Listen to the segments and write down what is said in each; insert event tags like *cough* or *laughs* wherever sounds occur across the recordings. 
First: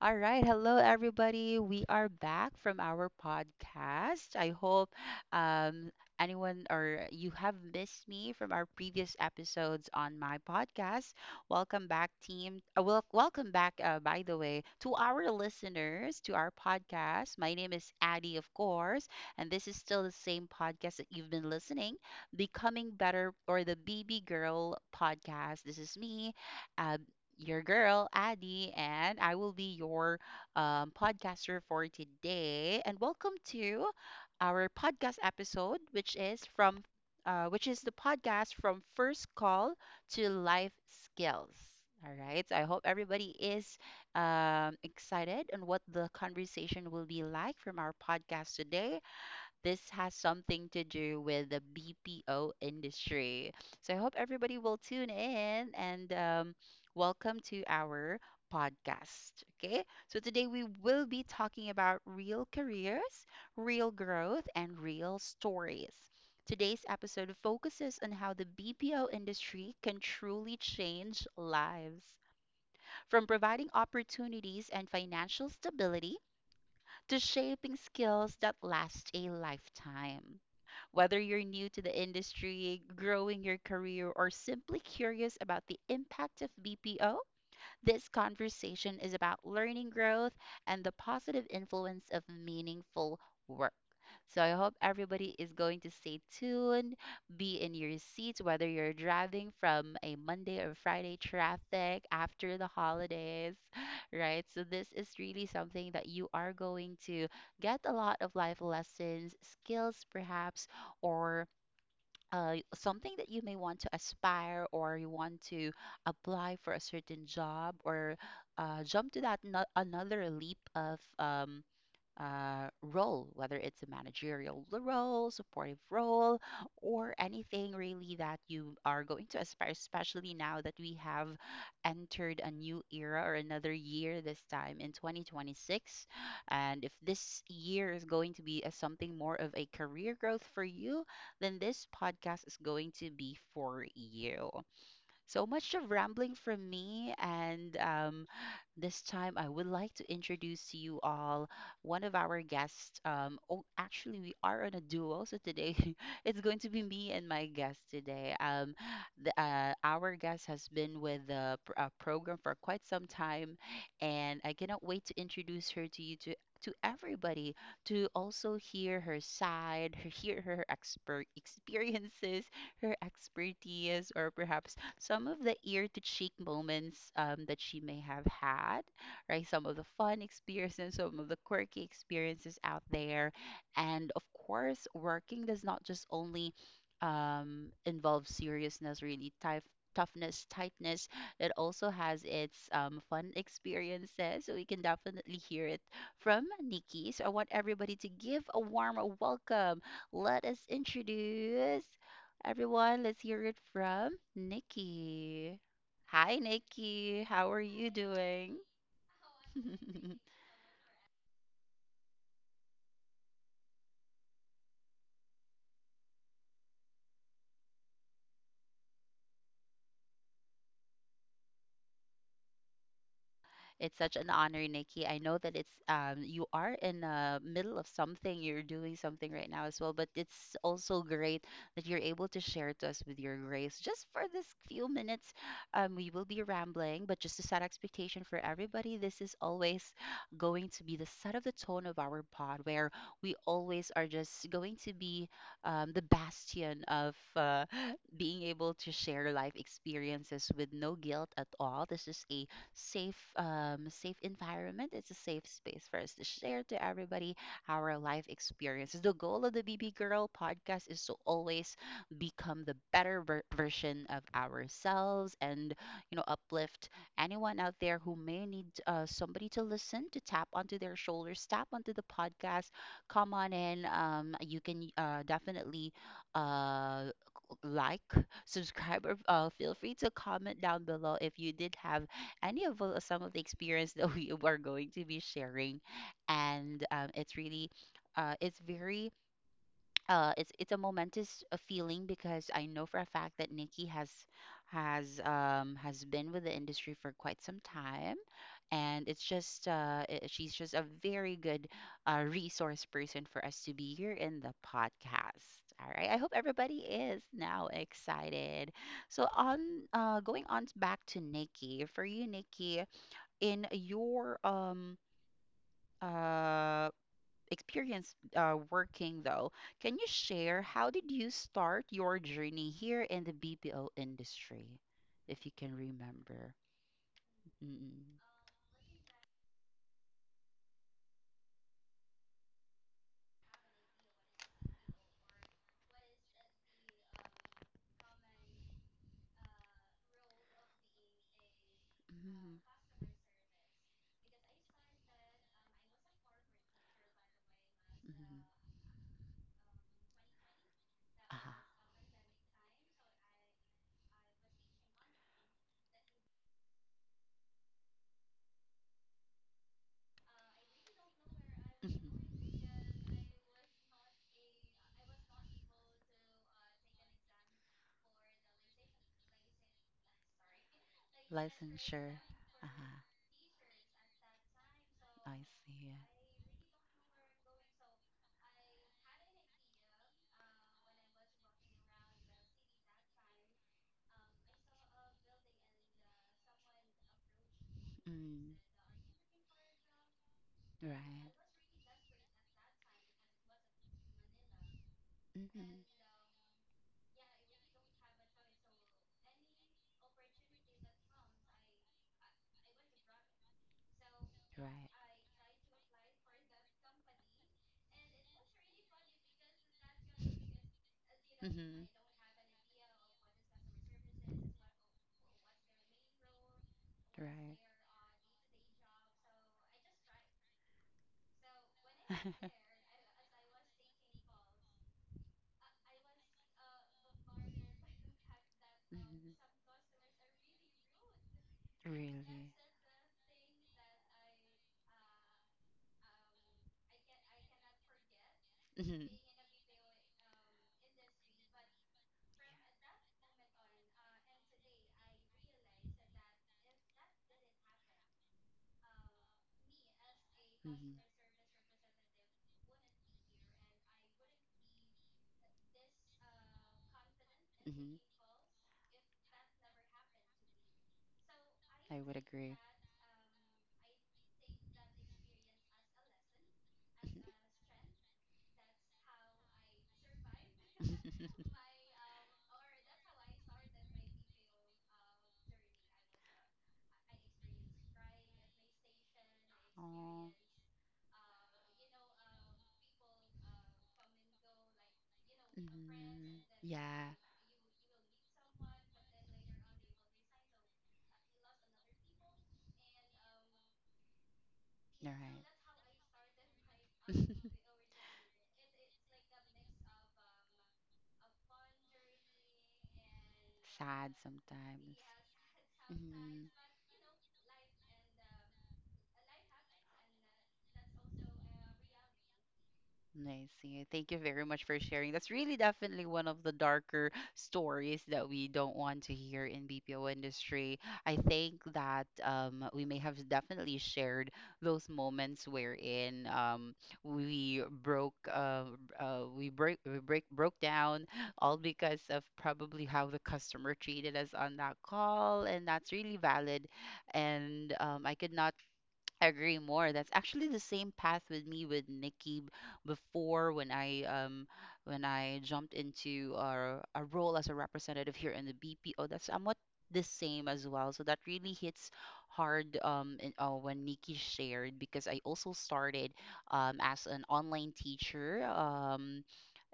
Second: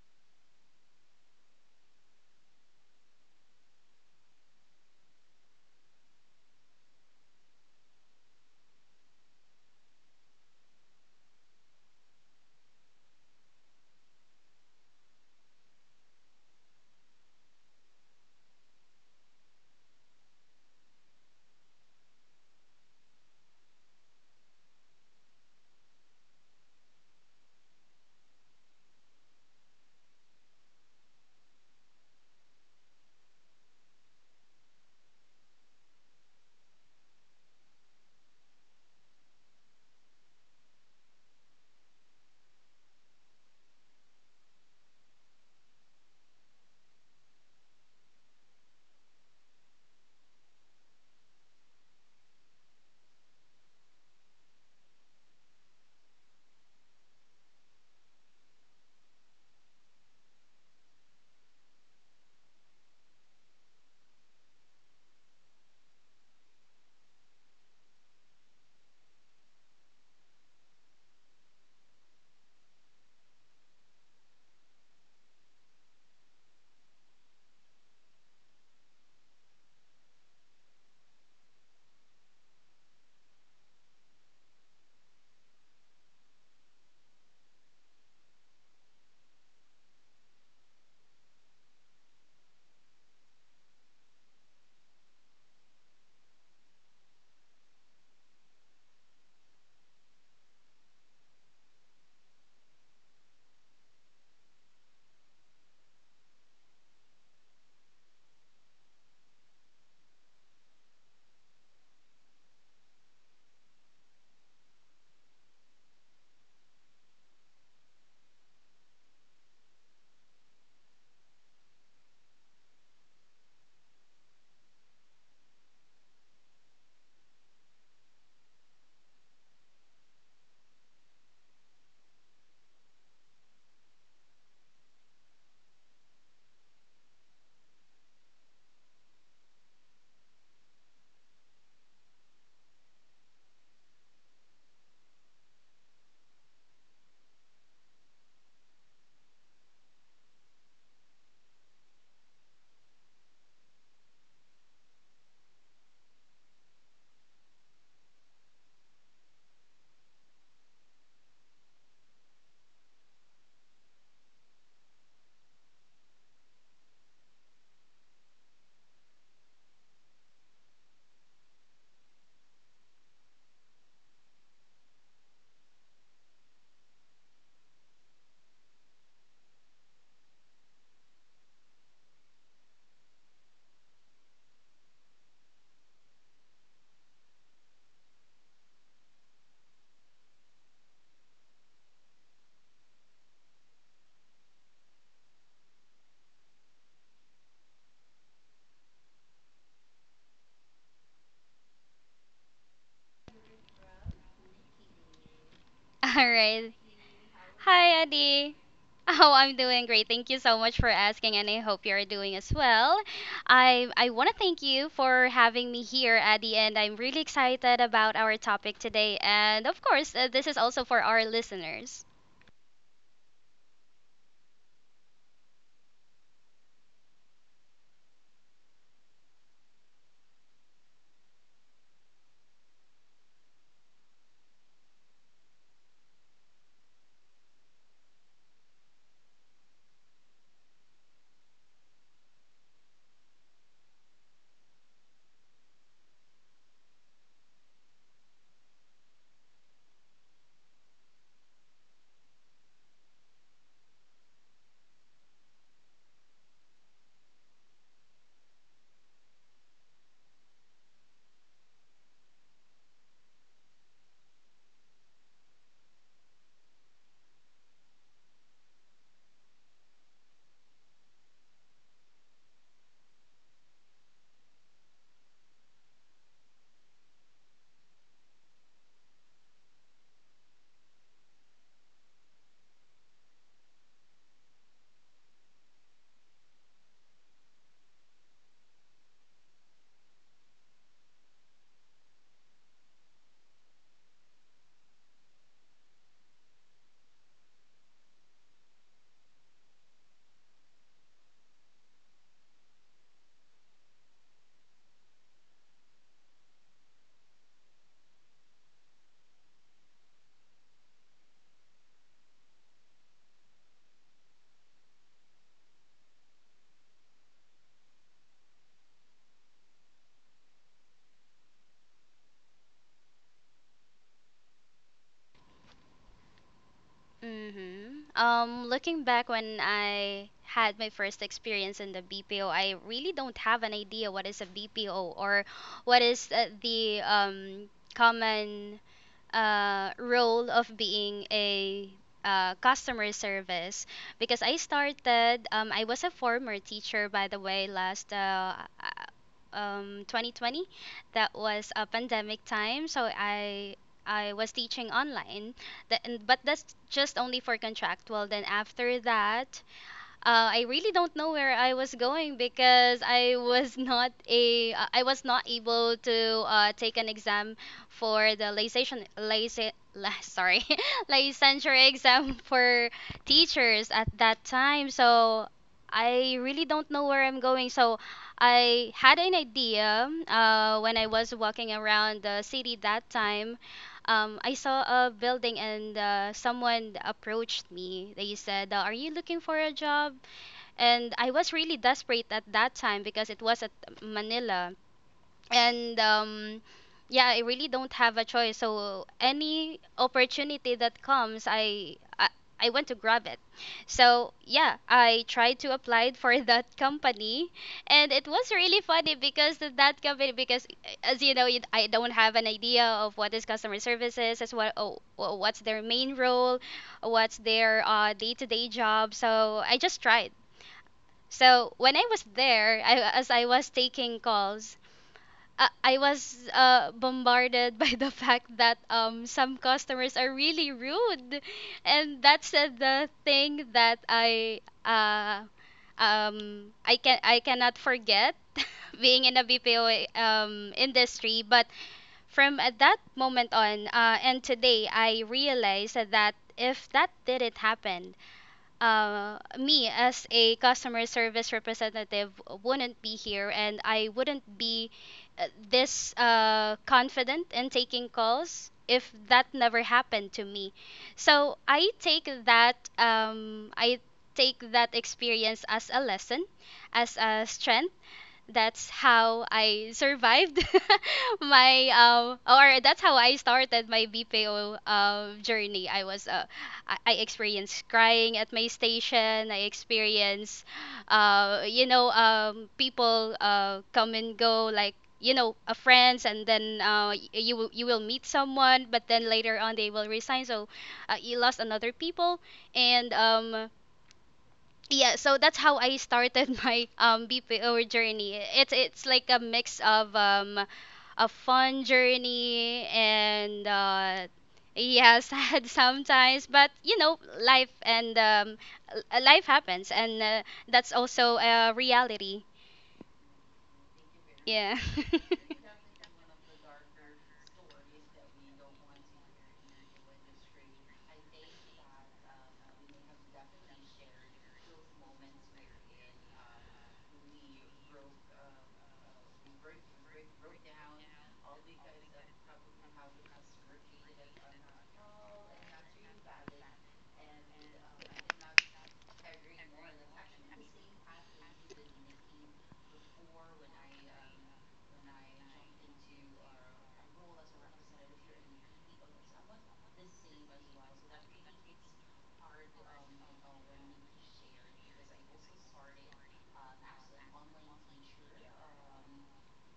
All right. Hello, everybody. We are back from our podcast. I hope um, anyone or you have missed me from our previous episodes on my podcast. Welcome back, team. Welcome back, by the way, to our listeners, to our podcast. My name is Addie, of course, and this is still the same podcast that you've been listening. Becoming Better or the BB Girl podcast. This is me. Uh, your girl, Addie, and I will be your podcaster for today. And welcome to our podcast episode, which is the podcast from first call to life skills. All right, so I hope everybody is excited on what the conversation will be like from our podcast today. This has something to do with the BPO industry. So I hope everybody will tune in, and welcome to our podcast. Okay, so today we will be talking about real careers, real growth, and real stories. Today's episode focuses on how the BPO industry can truly change lives, from providing opportunities and financial stability to shaping skills that last a lifetime. Whether you're new to the industry, growing your career, or simply curious about the impact of BPO, this conversation is about learning, growth, and the positive influence of meaningful work. So I hope everybody is going to stay tuned, be in your seats, whether you're driving from a Monday or Friday traffic after the holidays, *laughs* right? So this is really something that you are going to get a lot of life lessons, skills perhaps, or something that you may want to aspire, or you want to apply for a certain job, or jump to that no- another leap of role, whether it's a managerial role, supportive role, or anything really that you are going to aspire, especially now that we have entered a new era or another year this time in 2026. And if this year is going to be a, something more of a career growth for you, then this podcast is going to be for you. So much of rambling from me, and this time I would like to introduce to you all one of our guests. Oh, actually, we are on a duo, so today *laughs* it's going to be me and my guest today. Our guest has been with the program for quite some time, and I cannot wait to introduce her to you, to everybody, to also hear her side, *laughs* hear her expert experiences, her expertise, or perhaps some of the ear to cheek moments that she may have had, right? Some of the fun experiences, some of the quirky experiences out there. And of course, working does not just only involve seriousness, really tough, toughness, tightness. It also has its fun experiences. So we can definitely hear it from Nikki. So I want everybody to give a warm welcome. Let us introduce everyone. Let's hear it from Nikki. *laughs* All Hi, right. Nikki. How are you Hi, Adi. doing? *laughs* Oh, I'm doing great. Thank *laughs* you so much for asking, and I hope you're doing as well. I want to thank you for having me here, Adi, and I'm really excited about our topic today. And of course, this is also for our listeners. It's such an honor, Nikki. I know that it's you are in the middle of something. You're doing something right now as well, but it's also great that you're able to share to us with your grace. Just for this few minutes, we will be rambling, but just to set expectation for everybody, this is always going to be the set of the tone of our pod, where we always are just going to be the bastion of *laughs* being able to share life experiences with no guilt at all. This is a safe environment. It's a safe space for us to share to everybody our life experiences. The goal of the BB Girl podcast is to always become the better version of ourselves, and you know, uplift anyone out there who may need somebody to listen to, tap onto their shoulders, tap onto the podcast. Come on in. You can definitely uh, like, subscribe, or feel free to comment down below if you did have any of some of the experience *laughs* that we are going to be sharing, and uh, it's very, it's a momentous feeling, because I know for a fact that Nikki has been with the industry for quite some time, and it's just she's just a very good resource person for us to be here in the podcast. All right, I hope everybody is now excited. So on going on back to Nikki, for you Nikki, in your uh experience working though, can you share how did you start your journey here in the BPO industry, if you can remember? Mm-hmm. Mm-mm. Looking back when I had my first experience in the BPO, I really don't have an idea what is a BPO or what is the common role of being a Mm-hmm. Customer service because I started, I was a former teacher, by the way, last Mm-hmm. 2020. That Uh-huh. was a pandemic time, so I was teaching online. But that's just only for contractual. Then after that, I really don't know where I was going Mm-hmm. because I was *laughs* not a I was not able to take an exam for the licensure license *laughs* sorry *laughs* licensure Licensure. exam for Uh-huh. teachers at that time. I So see. I really don't know where I'm going. So I had an idea when I was walking around the city that time. I saw a building, and someone approached me. They Mm. said, "Are you looking for a job?" And I Right. was really desperate at that time because it was at Manila, and Mm-hmm. Yeah, I really don't have a choice, so any opportunity that comes, I want to grab it. So yeah, Right. I tried to apply for *laughs* that company, and it was really funny because that company because as you know, I Mhm. don't have an idea of what is customer services as what's their main role, what's Right. their day-to-day job, so I just tried. So when I was *laughs* there, as I was taking calls, I was bombarded *laughs* by the fact that some customers are really rude, Mhm. and Really. that's the thing that I cannot forget *laughs* Mhm. being in a BPO industry. But from at that moment on, and today, I realized that if that didn't happen, me as a Mhm. customer service representative wouldn't be here, and I wouldn't be this confident in Mhm. taking calls if that never happened to me. So I would agree. I take that experience as a lesson, as Mhm. a strength. That's how I survived *laughs* *laughs* my or that's how I started my BPO journey. I was I experienced crying at my station. I Oh. experienced people come and go, like friends, Mm, and then yeah. You will, you will meet someone, but then later on they will resign, so you lost another people. And All yeah, so right. that's how I started *laughs* my bpo *laughs* journey. It's like a mix of a fun journey, and Sad sometimes. yeah, *laughs* sad sometimes, Mhm. but you know, life and life happens, and that's also a reality. I see. Thank you very much Yeah. for sharing. That's really definitely one of the darker stories that we don't want to hear in BPO industry. I think that we may have definitely shared those moments wherein we broke, we break, broke down, all because of probably how the customer treated us *laughs* on that call, and that's really valid. And I could not, I agree more. That's actually the same path with me with Nikki before when I when I jumped into a role as a representative here in the BPO. That's somewhat the same as well. So that really hits hard when Nikki shared, because I also started as an online teacher,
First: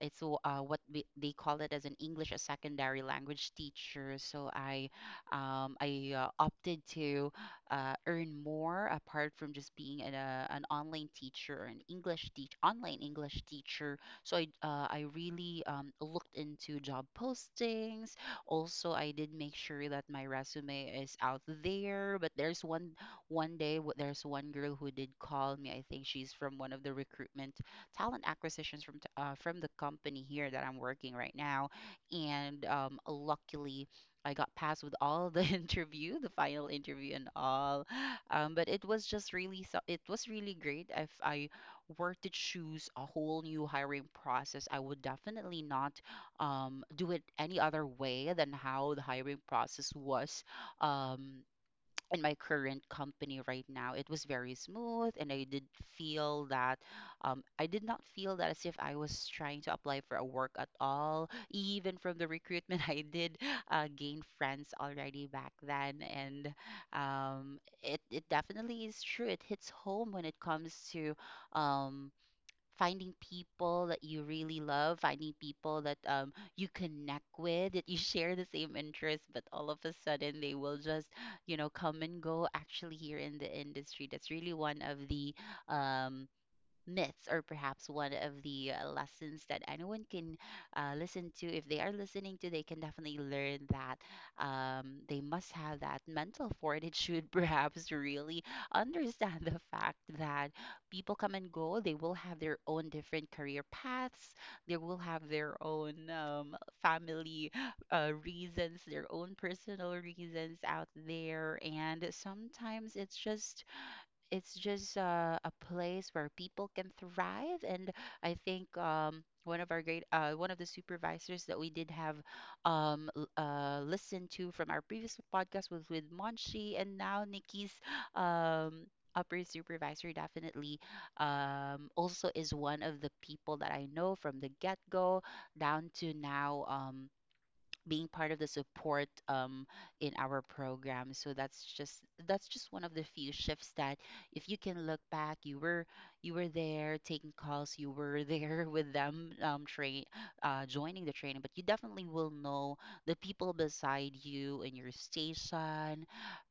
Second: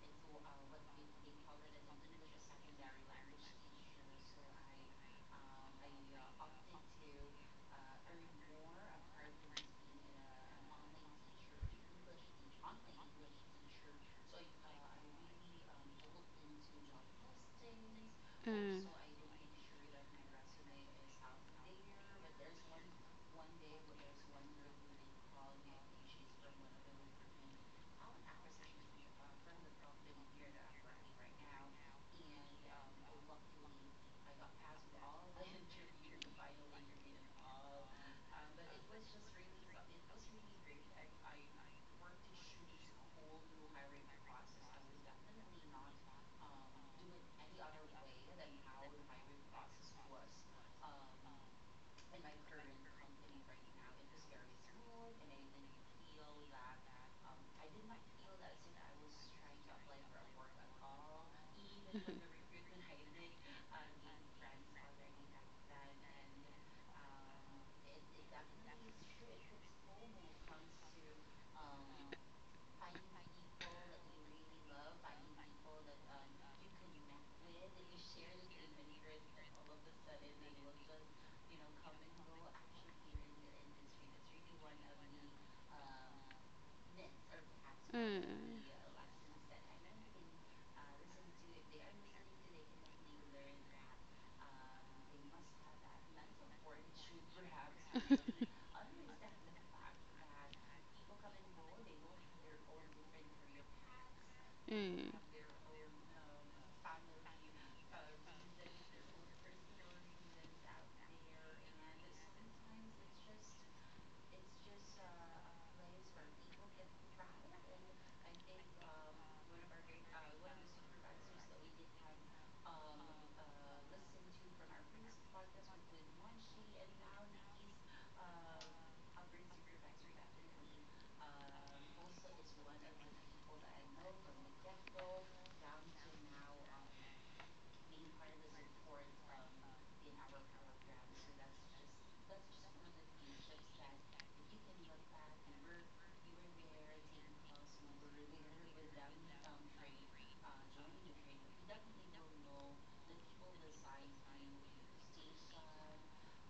what we, they call it as an English a secondary language teacher. So I opted to earn more apart from just being an online teacher, or an English teach online English teacher. So I really looked into job postings. Mm. Also, I did make sure that my resume is out there. But there's one one day there's one girl who did call me. I think she's from one of the recruitment talent acquisitions from from the company here that I'm working right now. And luckily I got passed with all the *laughs* interview, the final interview and all. But it was just really, so it was really great. If I were to choose a whole new hiring process, I would definitely not do it any other way than how the hiring process was. Um, in my current company right now, it was very smooth, and I did feel that I did not feel that as if I was trying to apply for a work at all. Even from the recruitment, *laughs* I did gain friends already back then, and it definitely is true. It hits home when it comes to um, finding people that you really love, finding people that you connect with, that you *laughs* share the same interests, but all of a sudden they will just, you know, come and go. Actually, here in the industry, that's really one of the um, myths, or perhaps one of the lessons that anyone can listen to. If they are listening to, they can definitely learn that they must have that mental fortitude *laughs* perhaps, to Mm. really understand the fact that people come and go. They will have their own different career paths, *laughs* they will Mm. have their own family reasons, their own personal reasons out there, and To sometimes it's just a place where people can thrive. And I think one of the supervisors that we did have listened to from our previous podcast was with Monshi, and now Nikki's um, upper supervisor definitely also is one of the people that I know from the get-go down to now now. down Being being part of the part. support in our program. So that's just one of the few shifts that if you can look back, you were there taking calls, you were there *laughs* with them, train joining the training, but you definitely will know the people beside you in your station.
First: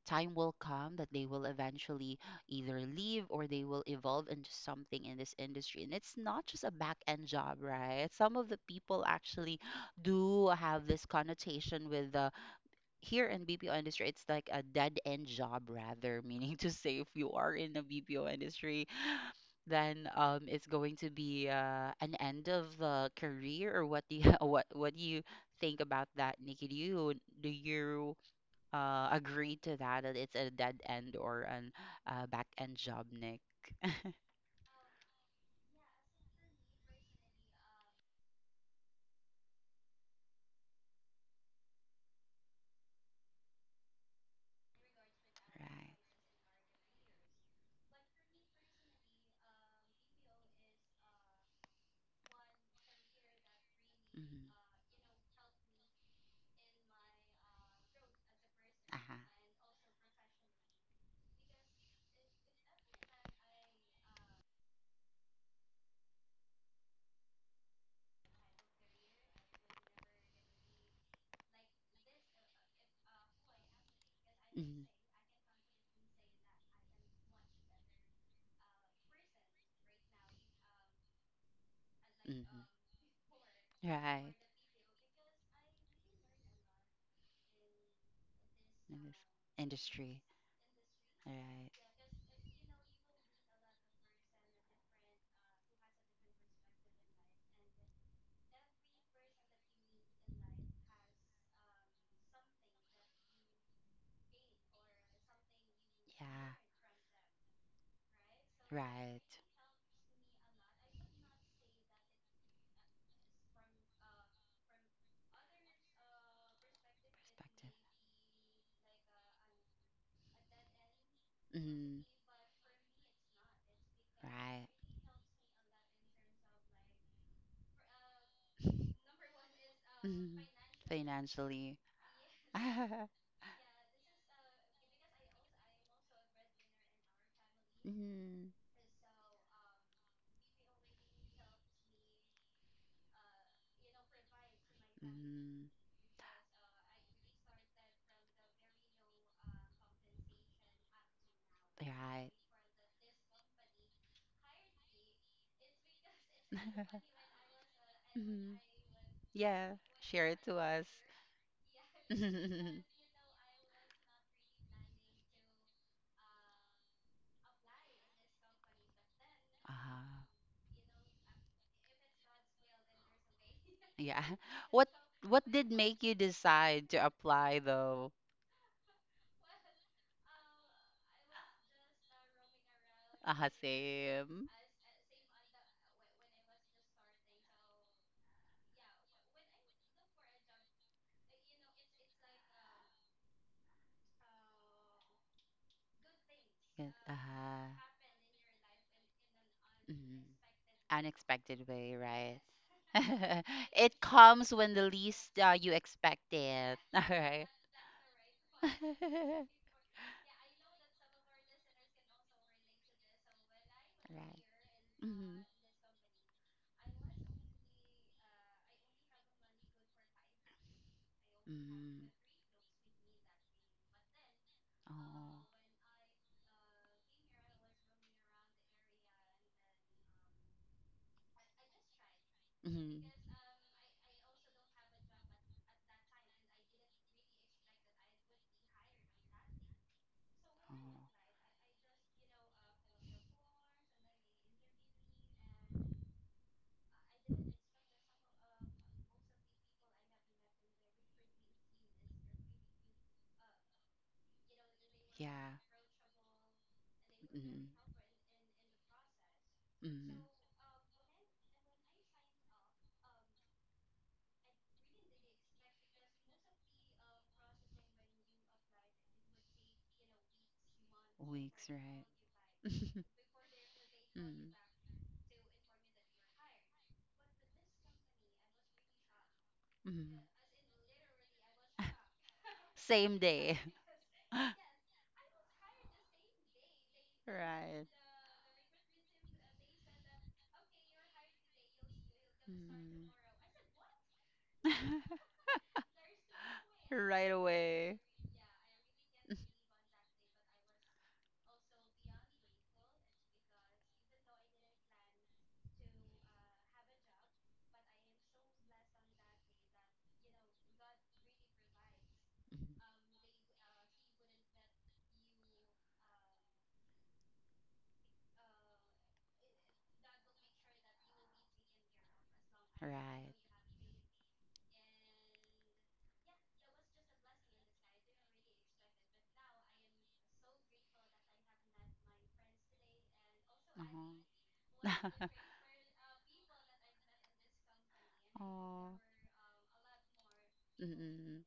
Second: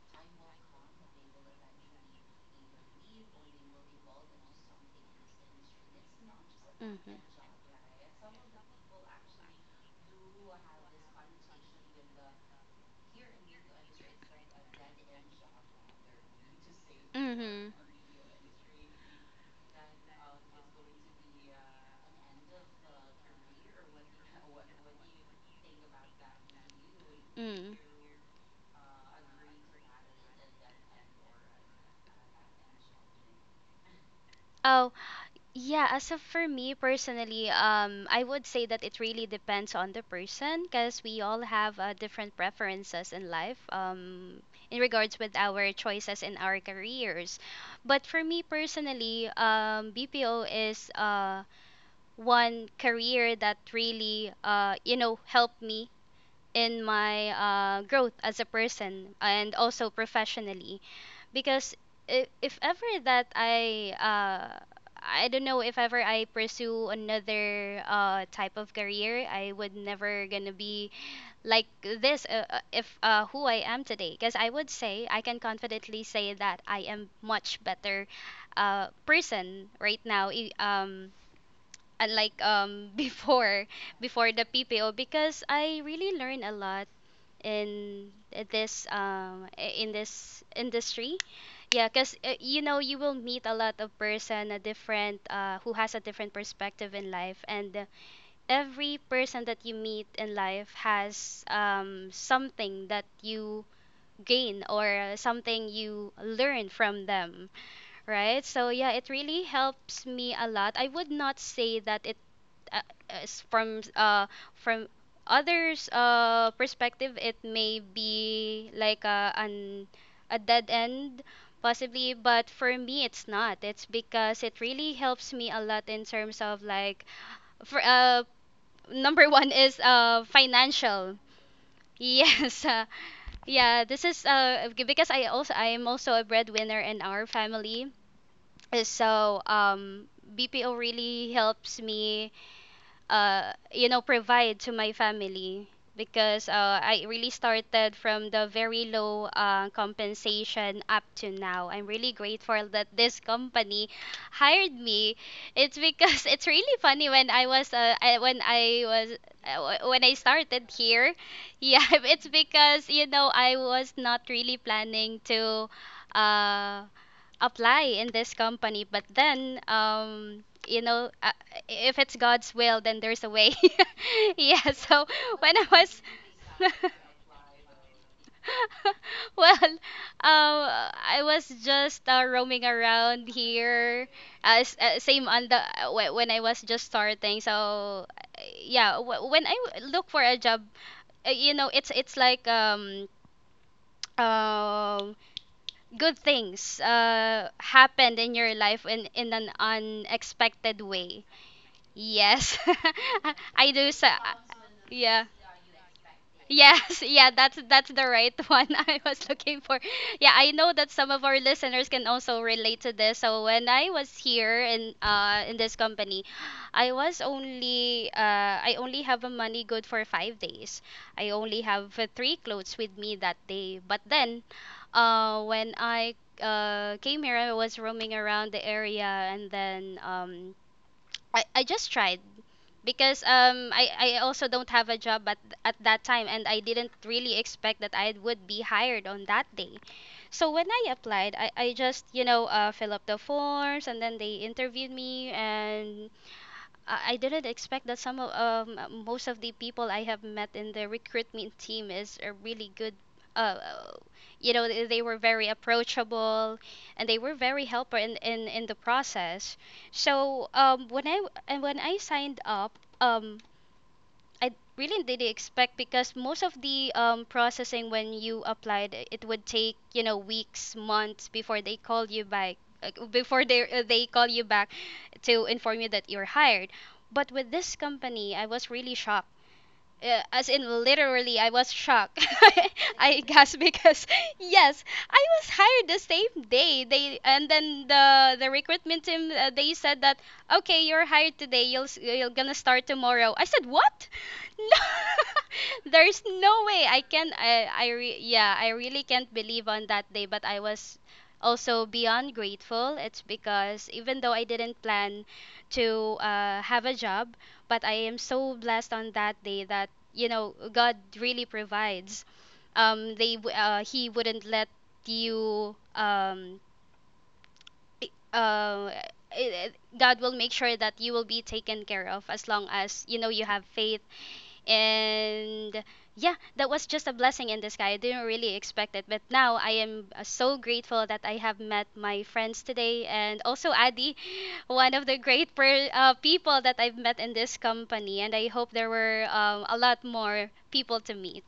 Time will come that they will eventually either leave, or they will evolve into something in this industry. And it's not just a back end job, right? Some of the people actually do have this connotation with the here in BPO industry, it's like a dead end job rather, *laughs* meaning to say if Mm-hmm. you are in Mm-hmm. the BPO industry, then it's going to be an end of the career, or what do you, *laughs* what do you think about that, Nikki? Do you do Mm. you uh, agree to that that it's a dead end or an back end job, Nick? Oh, yeah. As of for me personally, I would say that it really depends on the person because we all have different preferences in life, in regards with our Right. choices in our careers. But for me personally, BPO is one career that really, Mm-hmm. You know, helped me in my growth as a person Uh-huh. and also professionally because if ever that I don't know, if ever I pursue another type of career, I would never gonna be like this if who I am today, because I would Mm-hmm. say I can confidently say that I am much better person right now, unlike Mm-hmm. *laughs* Before Right. the PPO, because I really learned a lot in In this industry. this industry. Right. Yeah, because you know, you will meet a lot of person, a different who has a different perspective in life, and every person that you meet in life has something that you gain or something you Yeah. learn from them, right? So yeah, it Right. really helps me a lot. I would not say that it uh, is from others' perspective, it Perspective. may be like a an a dead end Mm. possibly, but for me it's not, it's because it Right. really helps me a lot in terms of like for number one is Mm. financial. *laughs* Financially. Yes. *laughs* Yeah, this is because I am also a breadwinner in our family. Mm. Uh, So um BPO really helps me you know, provide to my family Mm. because I really started from the very low compensation up to now. I'm really Right. grateful that this company hired me. It's because *laughs* it's really funny *laughs* when when Mm. I was Yeah. When I Share it to started us. here. Yeah, *laughs* it's *laughs* because you know, I was not really planning to uh apply in this company, but then Ah. You know, if it's god's will, then there's a way. Yeah. *laughs* *laughs* Yeah, What so What when I did was make you *laughs* decide to apply though? well um I was just roaming around Uh-huh, here, same. Same on the when I was just starting. So yeah, look for a job, you know, it's like um good things Yes, uh-huh. happened in your life in an Mhm. unexpected way. Unexpected way, right? Yes, *laughs* *laughs* I do. It So, comes when the yeah. least you expect it. *laughs* Yes, *laughs* All yeah, right. that's the right *laughs* one I was *laughs* looking for. Yeah, I know that some of our listeners can also relate to this. So when I was Right. here in Mm-hmm. This company, I was only I only have a money good for 5 days. I only have Mm-hmm. three clothes with me that day. But then, Oh. when I came here, I was roaming around the area, and then I just tried Mm-hmm. because I also don't have a job at that time, and I didn't really expect that I would be hired on that day. So when I Oh. applied, I just, you know, fill up the forms, and then they interviewed me, and I didn't expect that some of most of the people I have met in the recruitment team is a really good. Uh, uh, you know, they were very Yeah. approachable, and they were very Mm-hmm. helper in the process. Mm-hmm. So when I and when I signed up, I really didn't expect because most of the processing when you applied, it would take, you know, weeks, months before Weeks, they call right? you back, *laughs* before they call you Mm. back to inform you that you're hired. But with this company, I was really shocked, Mm. as in literally, I was shocked. *laughs* *laughs* Same I guess day. *laughs* because *laughs* yes, I was hired the same day. Right. The recruitment team, they said that, okay, you're hired today. You're gonna start Mm. tomorrow. I said, what? *laughs* No, *laughs* *laughs* there's no way. I Right can. I away. re, yeah, I really can't believe on that day. But I was also beyond grateful. It's because even though I didn't plan to have a job, but I am so blessed on that day that, you know, God really provides. *laughs* He wouldn't let you. I- uh, i- i- God will make sure that you will be taken care of as long as, you know, Right. you have faith. And yeah, that was just a blessing in the sky. I didn't really expect it, but now I am so grateful that I have met my friends today, and also Adi, one of the Uh-huh. *laughs* great people that I've met in this company. And I hope there Oh. were a lot more people to meet. Mm-mm.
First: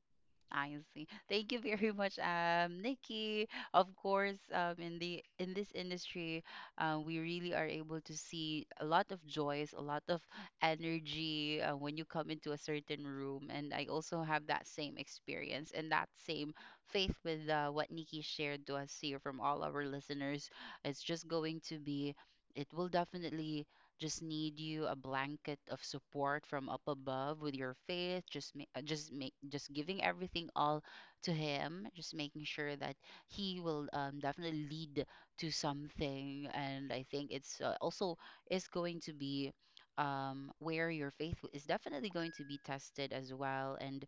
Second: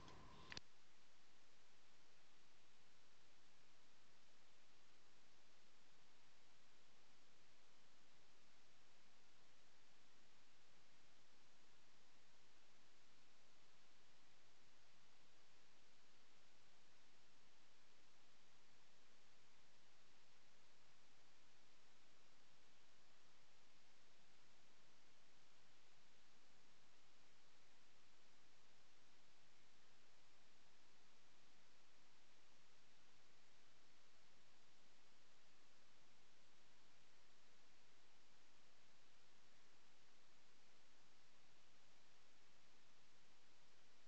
I see. Thank you very much, Nikki. Of course, in the in this industry, we really are able to see a lot of joys, a lot of energy when you come into a certain room. And I also have that same experience and that same faith with what Nikki shared to us here from all our listeners. It's just going to be. It will definitely just need you a blanket of support from up above with your faith just just make just giving everything all to him, just making sure that he will definitely lead to something. And I think it's also is going to be where your faith is definitely going to be tested as well. And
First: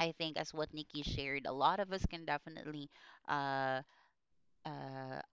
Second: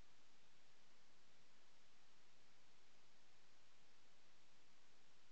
I think as what Nikki shared, a lot of us can definitely uh, uh,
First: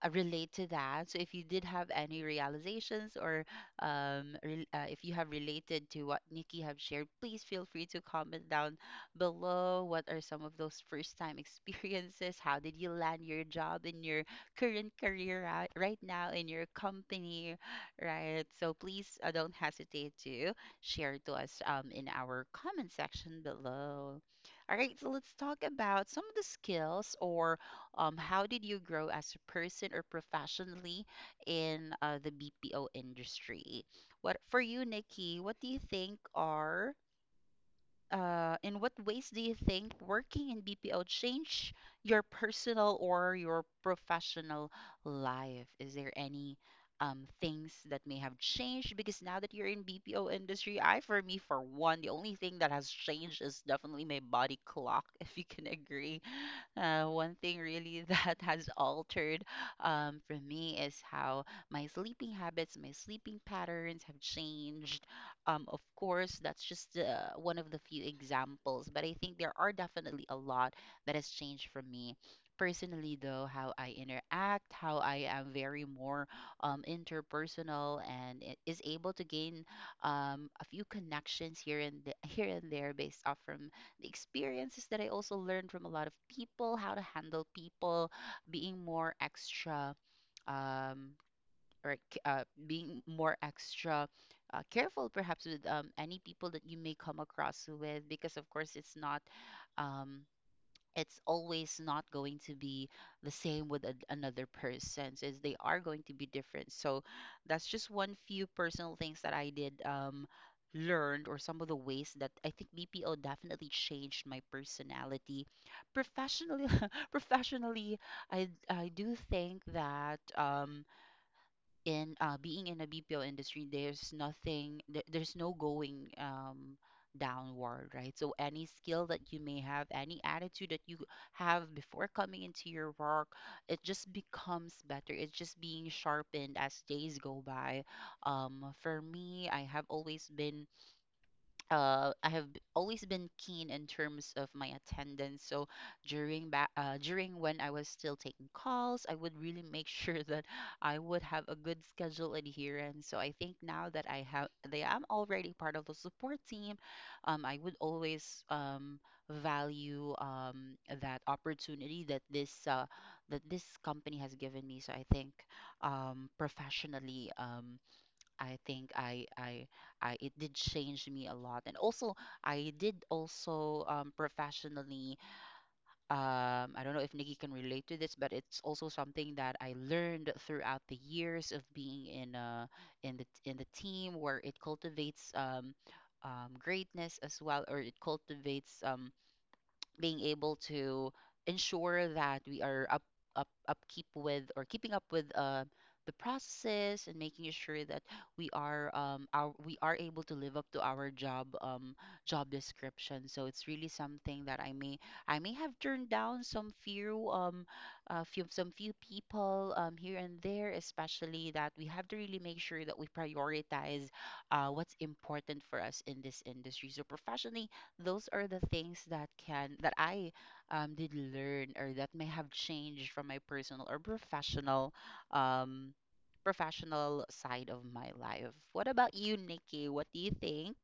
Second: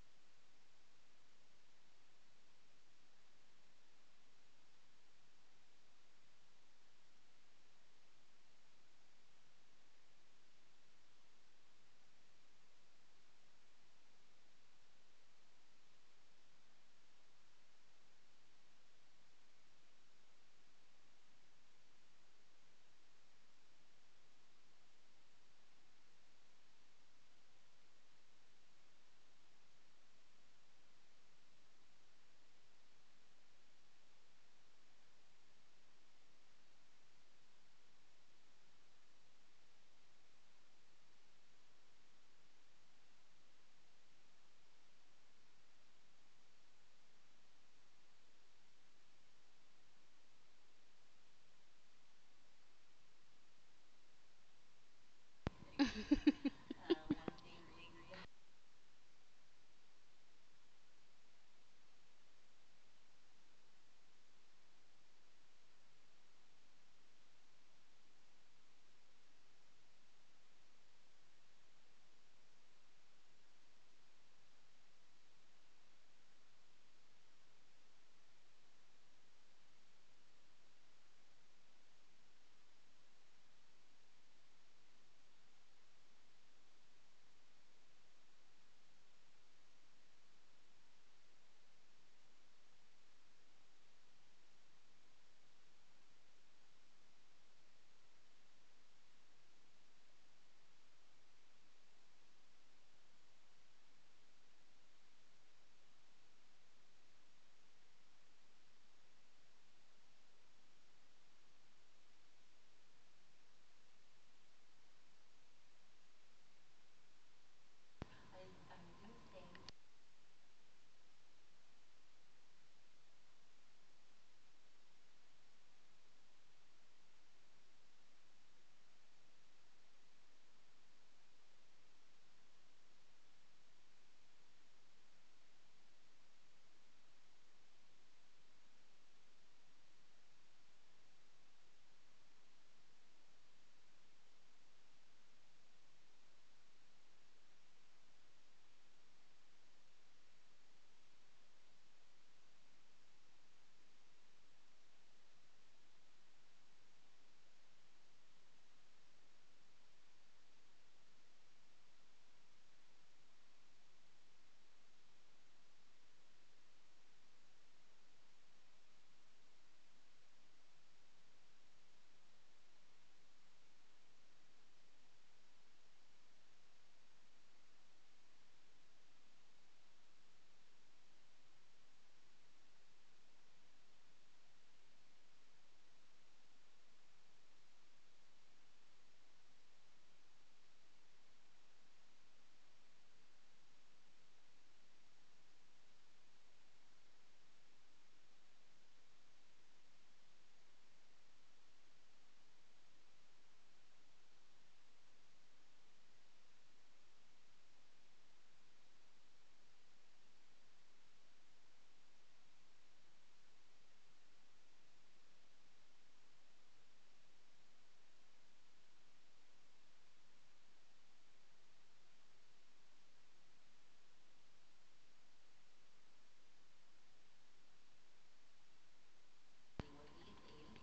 relate to that. So if you did have any realizations or if you have related to what Nikki have shared, please feel free to comment down below. What are some of those first time *laughs* experiences? How did you land your job in your current career right now in your company, right? So please don't hesitate to share to us in our comment section below. All right, so let's talk about some of the skills or how did you grow as a person or professionally in the BPO industry? What for you, Nikki? What do you think are in what ways do you think working in BPO change your personal or your professional life? Is there any things that may have changed? Because now that you're in BPO industry, I, for me, for one, the only thing that has changed is definitely my body clock, *laughs* if you can agree. *laughs* One thing really *laughs* that has altered for me is how my sleeping habits, my sleeping patterns have changed. Of course, that's just one of the few examples, but I think there are definitely a lot that has changed for me. Personally, though, how I interact, how I am very more interpersonal and is able to gain a few connections here and *laughs* here and there based off from the experiences that I also learned from a lot of people, how to handle people, being more extra, um, or being more extra careful perhaps with any people that you may come across with, because of course it's not. Um, it's always not going to be the same with another person since they are going to be different. So that's just one few personal things that I did learned, or some of the ways that I think BPO definitely changed my personality professionally. *laughs* Professionally, I do think that in being in a BPO industry, there's nothing, there, there's no going downward, right? So any skill that you may have, any attitude that you have before coming into your work, it just becomes better. It's just being sharpened as days go by. For me, I have always been always been keen in terms of my attendance. So during when I was still taking calls, I would really make *laughs* sure that I would have a good schedule adherence. So I think now that I have, they am already part of the support team. I would always value that opportunity that this company has given me. So I think professionally I think I it did change me a lot, and also I did also, professionally. I don't know if Nikki can relate to this, but it's also something that I learned throughout the years of being in in the team where it cultivates greatness as well, or it cultivates being able to ensure that we are up up upkeep with, or keeping up with, the processes and making sure that we are able to live up to our job description. So it's really something that I may have turned down some few people here and there, especially that we have to really make sure that we prioritize what's important for us in this industry. So professionally, those are the things that can that I did learn or that may have changed from my personal or um, professional side of my life. What about you, Nikki? What do you think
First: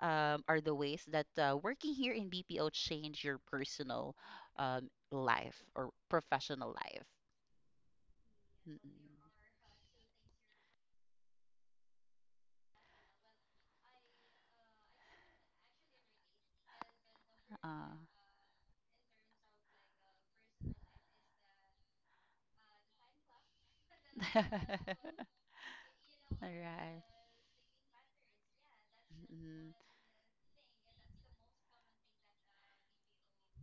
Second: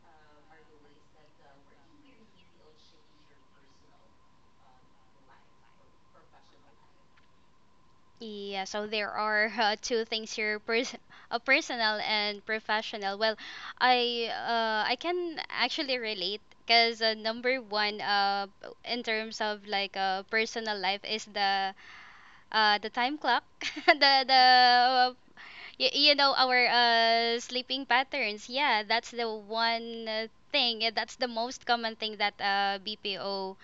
are the ways that working here in BPO changed your personal life or professional life? Yeah, so Mm-mm. there are *laughs* two things here, personal and professional. Well, I can actually relate because number Uh, one, in terms of like personal life is the time clock, *laughs* the the *laughs* uh, you know, all our right. Sleeping patterns. Yeah, that's the Mm-mm. one thing. That's the most common thing that BPO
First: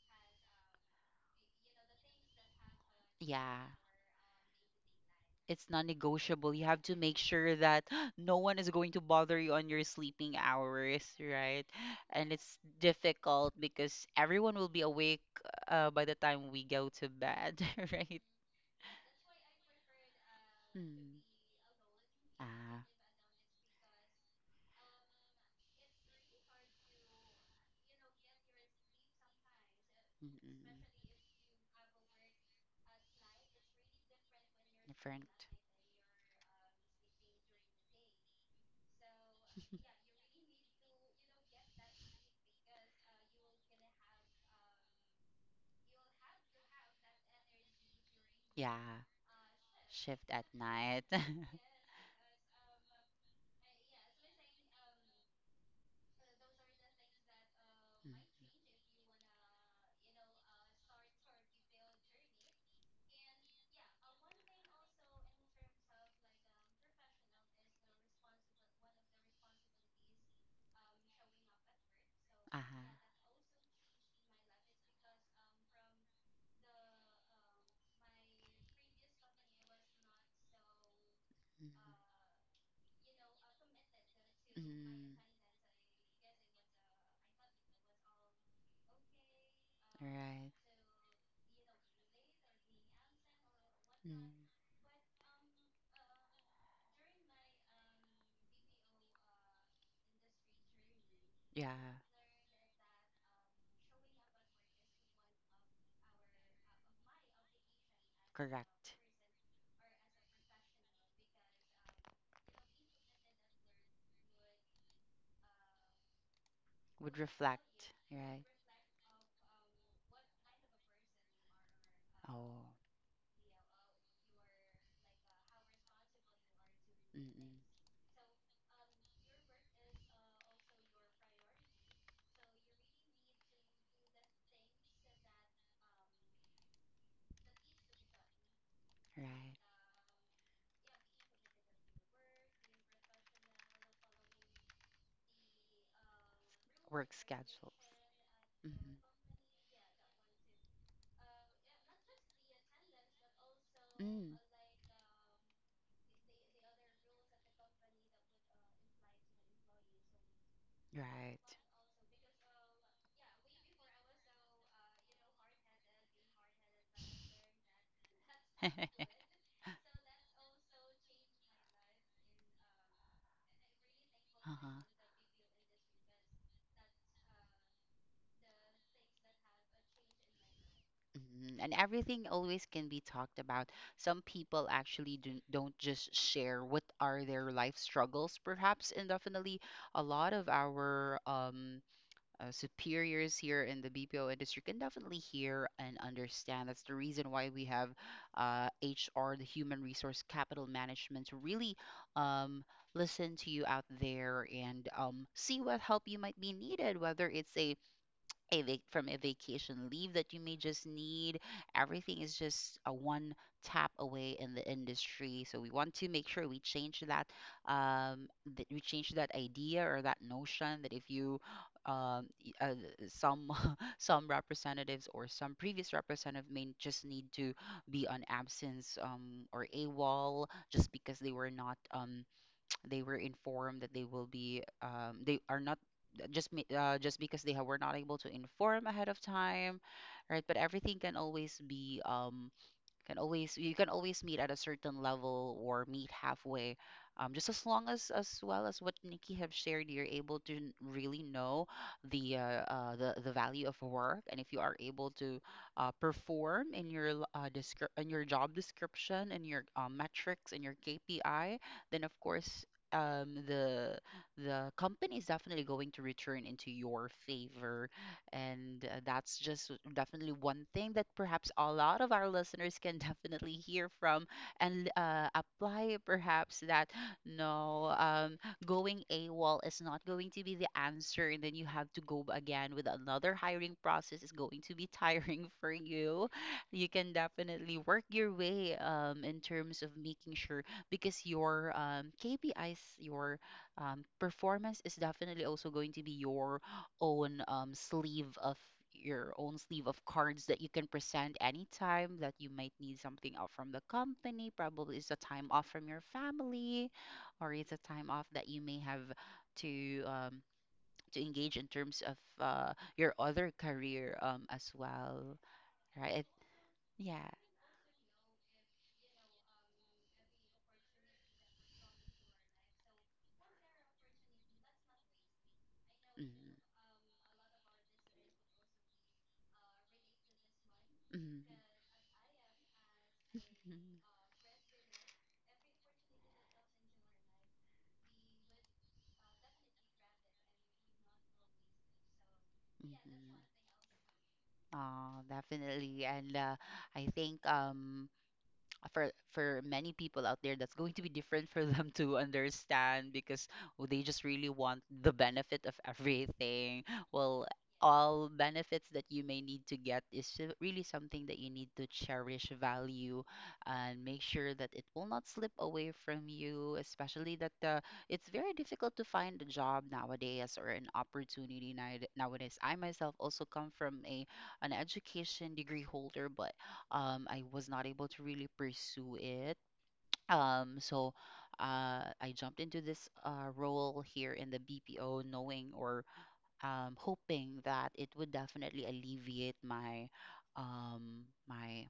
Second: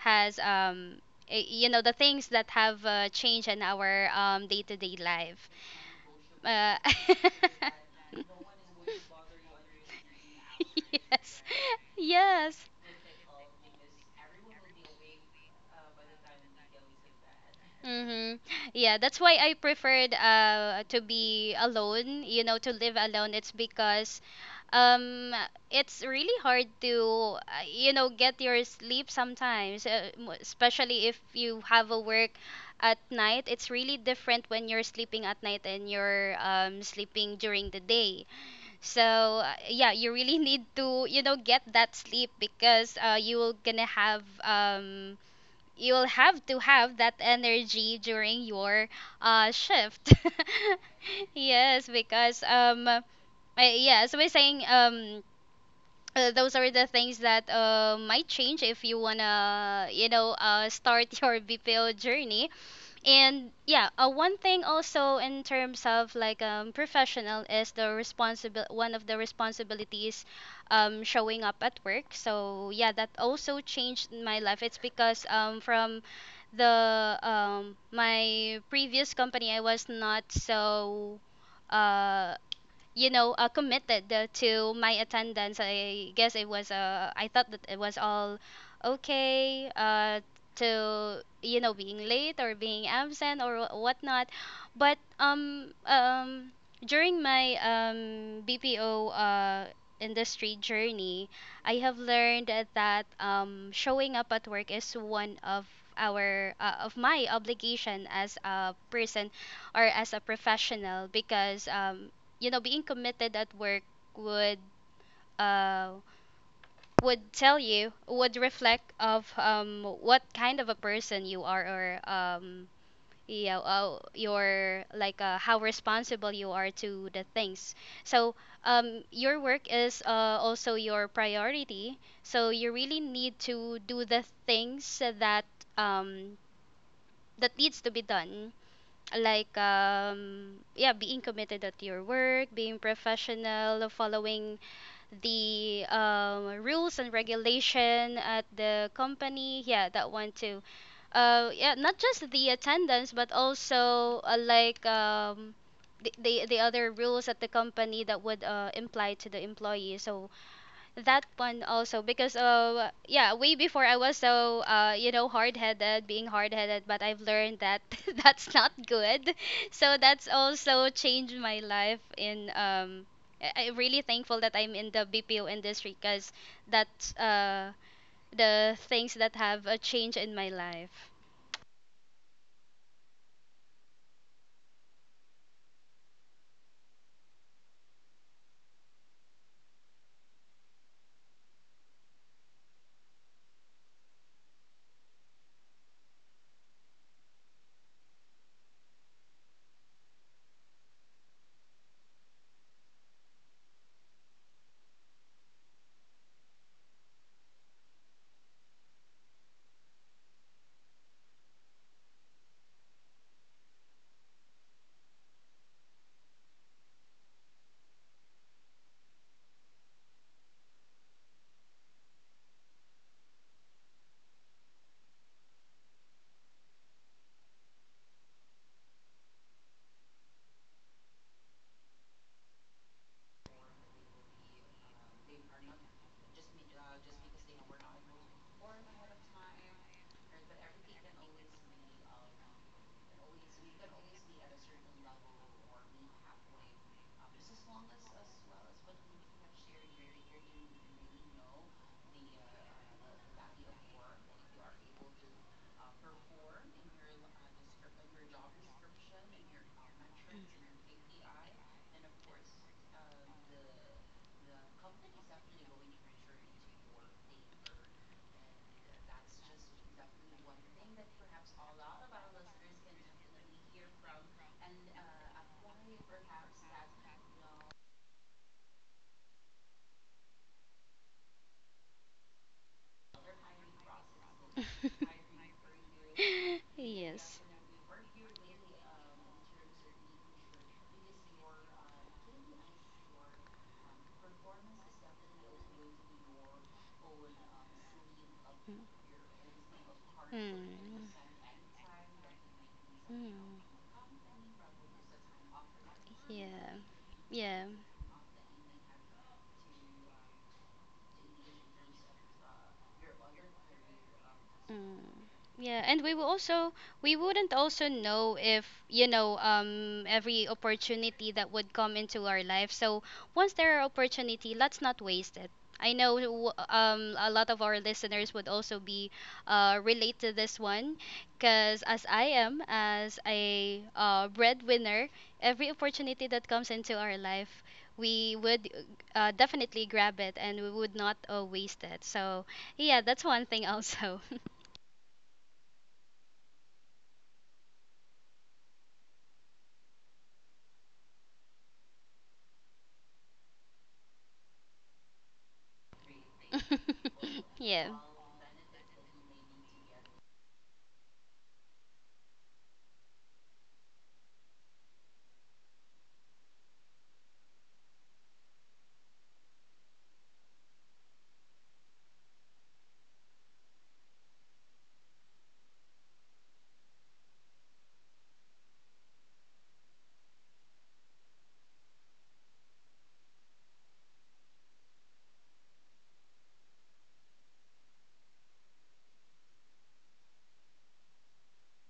has you know, the things that have changed in Yeah. our day-to-day life. It's non-negotiable. You uh, have to make sure that *laughs* *gasps* no one is going to bother you on your sleeping hours, yes, right? And it's yes. difficult because everyone will be awake by the time we go to bed, *laughs* right? Mm-hmm. Yeah, that's why I preferred to Mm. be alone, you know, to Ah, live alone. It's because um it's really hard to you know, get your sleep sometimes, mm-mm. especially if you have a work at night. It's really different when you're sleeping Different. at night and you're sleeping during the day. so yeah, you really *laughs* need to, you know, get that sleep because you will gonna have you will have to have that energy during your Yeah, shift. shift at night. *laughs* *laughs* Yes, because yeah, so we're saying, those are the things that Mm. might change if you wanna, you know, start *laughs* your BPO journey. And yeah, one thing also in terms of like professional is the responsible one of the responsibilities, showing up at work. So Uh-huh. yeah, that also changed my life. It's because from the my previous company, I was not so. Uh, you know, committed to my Mm. attendance. I guess it was I thought that it was all okay, Right. to, you know, being late or being absent or whatnot. Mm. But during my BPO industry journey, Yeah, I have learned that showing up at work is one of our of my obligation as a correct. person or as a professional, because you know, being committed at work would uh Would would tell you reflect, would right? reflect of what kind of a person you are, or Oh, yeah, your like how responsible you are to the mm-mm. things. so your work is also your priority, so you really need to do the things that um that needs to be done, Right. Yeah, being committed at your work, being professional, following the rules and Work schedules. regulation at the Mm-hmm. company. Yeah, that one too. Uh, yeah not just the attendance but also, Mm. The, the other rules at the company that would imply to the employee. So that one also, because yeah, way before I was so uh, you know, hard headed, but I've learned that *laughs* that's not Right. *laughs* good. So that's also changed my life in. I'm really thankful that I'm Uh-huh. in the BPO industry, because that's the things that have a change in my life. Mhm. And everything always can be talked about. Some people actually do, don't just share what are their life struggles, perhaps. And definitely, a lot of our superiors here in the BPO industry can definitely hear and understand. That's the reason why we have HR, the human resource capital management, to really um, listen to you out there and see what help you might be needed, whether it's a from a vacation leave that you may just need. Everything is just a one tap away in the industry. So we want to make sure we change that um, that we change that idea or that notion that if you y- some *laughs* some representatives or some previous representative may just need to be on absence, or AWOL, just because they were not they were informed that they will be, they are not just because they were not able to inform ahead of time, right? But everything can always be, can always you can always meet at a certain level or meet halfway. Just as long as well as what Nikki have shared, you're able to really know the uh, the value of work, and if you are able to perform in your in your job description and your metrics and your KPI, then of course. Um, the the company is definitely going to return into your favor, and that's just definitely one thing that perhaps a lot of our listeners can *laughs* definitely hear from and apply, perhaps, that no, going AWOL is not going to be the answer, and then you have to go again with another hiring process is going to be *laughs* tiring *laughs* for you. *laughs* You can Yes. definitely work your way in terms of making sure because your KPIs, your performance is definitely also going to be your own sleeve of your own sleeve of cards that you can Mm. present anytime that you might need something out Mm. from the company. Probably it's a time off from your Yeah. family, or Yeah. it's a time off that you may have to um, to engage in terms of your other career as Mm. well, Yeah, and right? We Yeah. wouldn't also know if, you know, every opportunity that would come into our life. So once there are opportunity, let's not waste it. I know Mm-hmm. A lot of our listeners would also be relate to this one Mm-hmm. because as as a breadwinner, every opportunity that comes into our life, we would definitely grab it and we would not waste it. So, yeah, that's one Mm-hmm. thing also. Oh, definitely. And I think for many people out there that's going to be different for *laughs* them to understand because, oh, they just really want the benefit of everything. Well, *laughs* Yeah. all benefits that you may need to get is really something that you need to cherish, value, and make sure that it will not slip away from you, especially that it's very difficult to find a job nowadays or an opportunity nowadays. I myself also come from a an education degree holder, but I was not able to really pursue it. So I jumped into this role here in the BPO, knowing or hoping that it would definitely alleviate my um, my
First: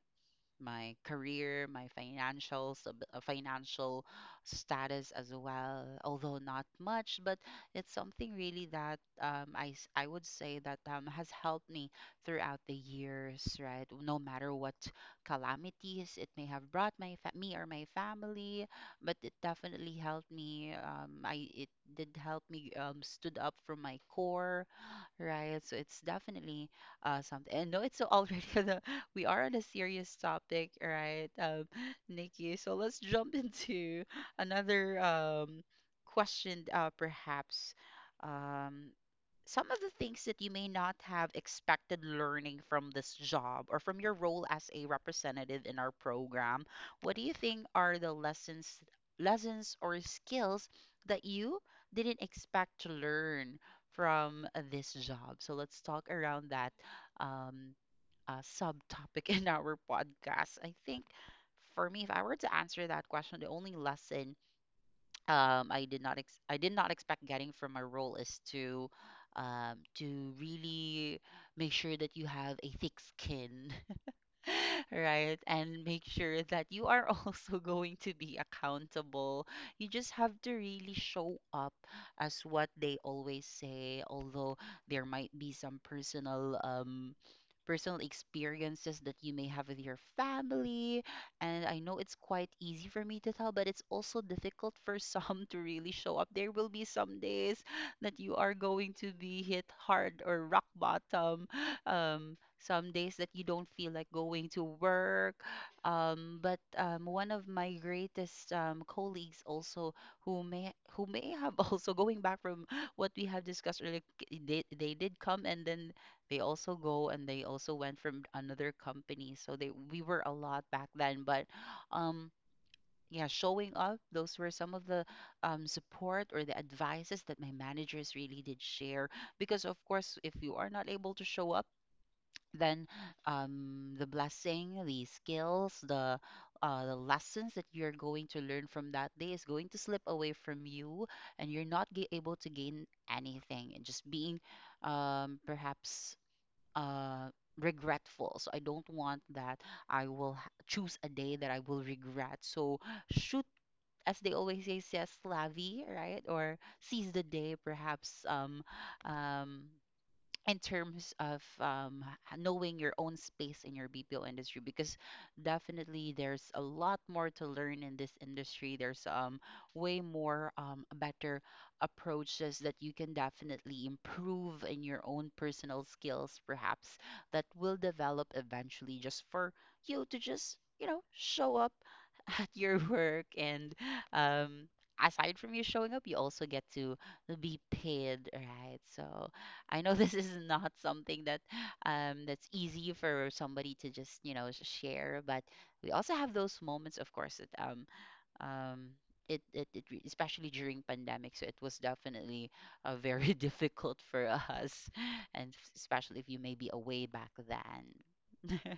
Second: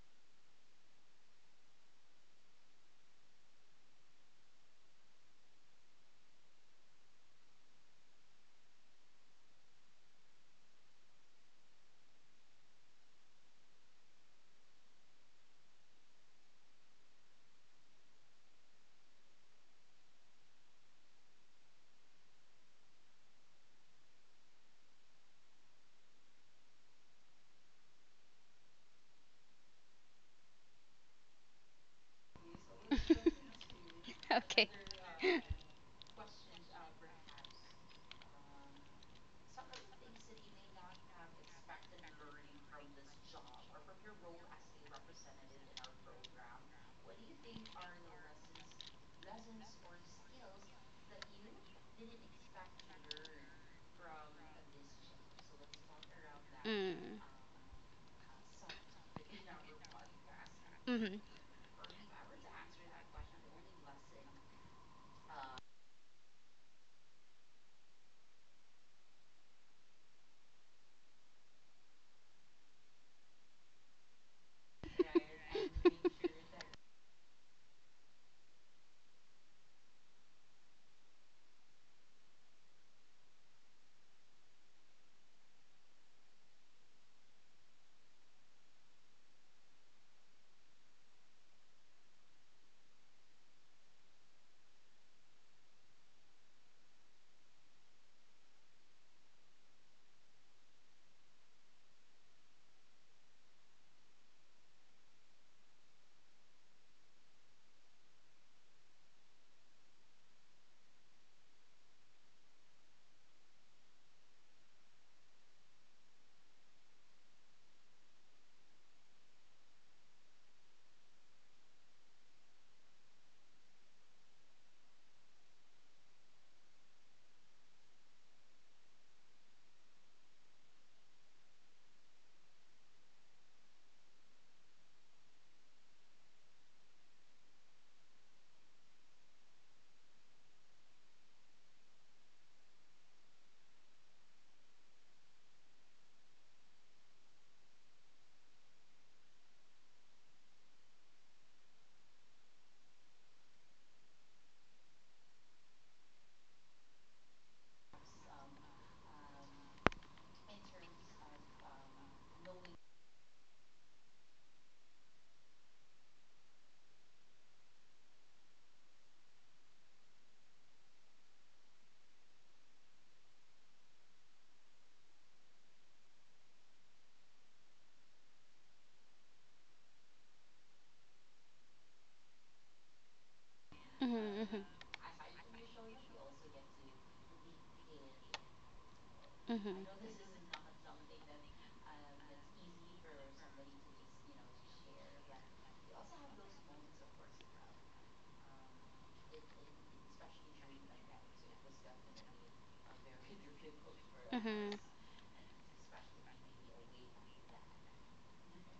my career, my financial status as well. Although not much, but it's something really that I would say that has helped me throughout the years, right? No matter what calamities it may have brought me or my family, but it definitely helped me. I it did help me stood up from my core, right? So it's definitely something. And no, it's already *laughs* we are on a serious topic, right, *gasps* *laughs* Nikki? So let's jump *laughs* *laughs* into Okay. another question, perhaps. Um, some of the things that you may not have expected learning from this job or from your role as a representative in our program. What do you think are the lessons or skills that you didn't expect to learn from this job? So let's talk around that Mm. um, subtopic *laughs* in our podcast. I think Mm-hmm. *laughs* for me, if I were to answer that question, the only lesson I did not expect getting from my role is to really make sure that you have a thick skin. *laughs* *laughs* Right? And make sure that you are also *laughs* going to be accountable. You just have to really show up as what they always say, although there might be some personal experiences that you may have with your family. And I know it's quite easy for me to tell, but it's also difficult for some *laughs* to really show up. There will be some days that you are going to be hit hard or rock bottom um some days that you don't feel like going to work. But one of my greatest colleagues also who may have *laughs* also going back from what we have discussed earlier, they did come and then they also go and they also went from another company. So they we were a lot back then, but um. Yeah, showing up, those were some of the support or the advices that my managers really did share. Because, of course, if you are not able to show up, then the blessing, the skills, the lessons that you're going to learn from that day is going to slip away from you, and you're not ga able to gain anything, and just being perhaps uh, regretful. So I don't want that. I will choose a day that I will regret. So shoot. As they always say, says Slavi, right? Or seize the day, perhaps um, in terms of knowing your own space in your BPO industry because definitely there's a lot more to learn in this industry. There's way more better approaches that you can definitely improve in your own personal skills, perhaps that will develop eventually just for you to just, you know, show up *laughs* at your work and Mm-hmm. um aside from you showing up you also get to be paid, right? So Mhm. I know *laughs* this is not something that that's easy for somebody to just, you know, share, but we also have those moments of course that um, it especially during pandemic, so it was definitely very *laughs* difficult for Mhm. us and especially if you may be away back then. *laughs*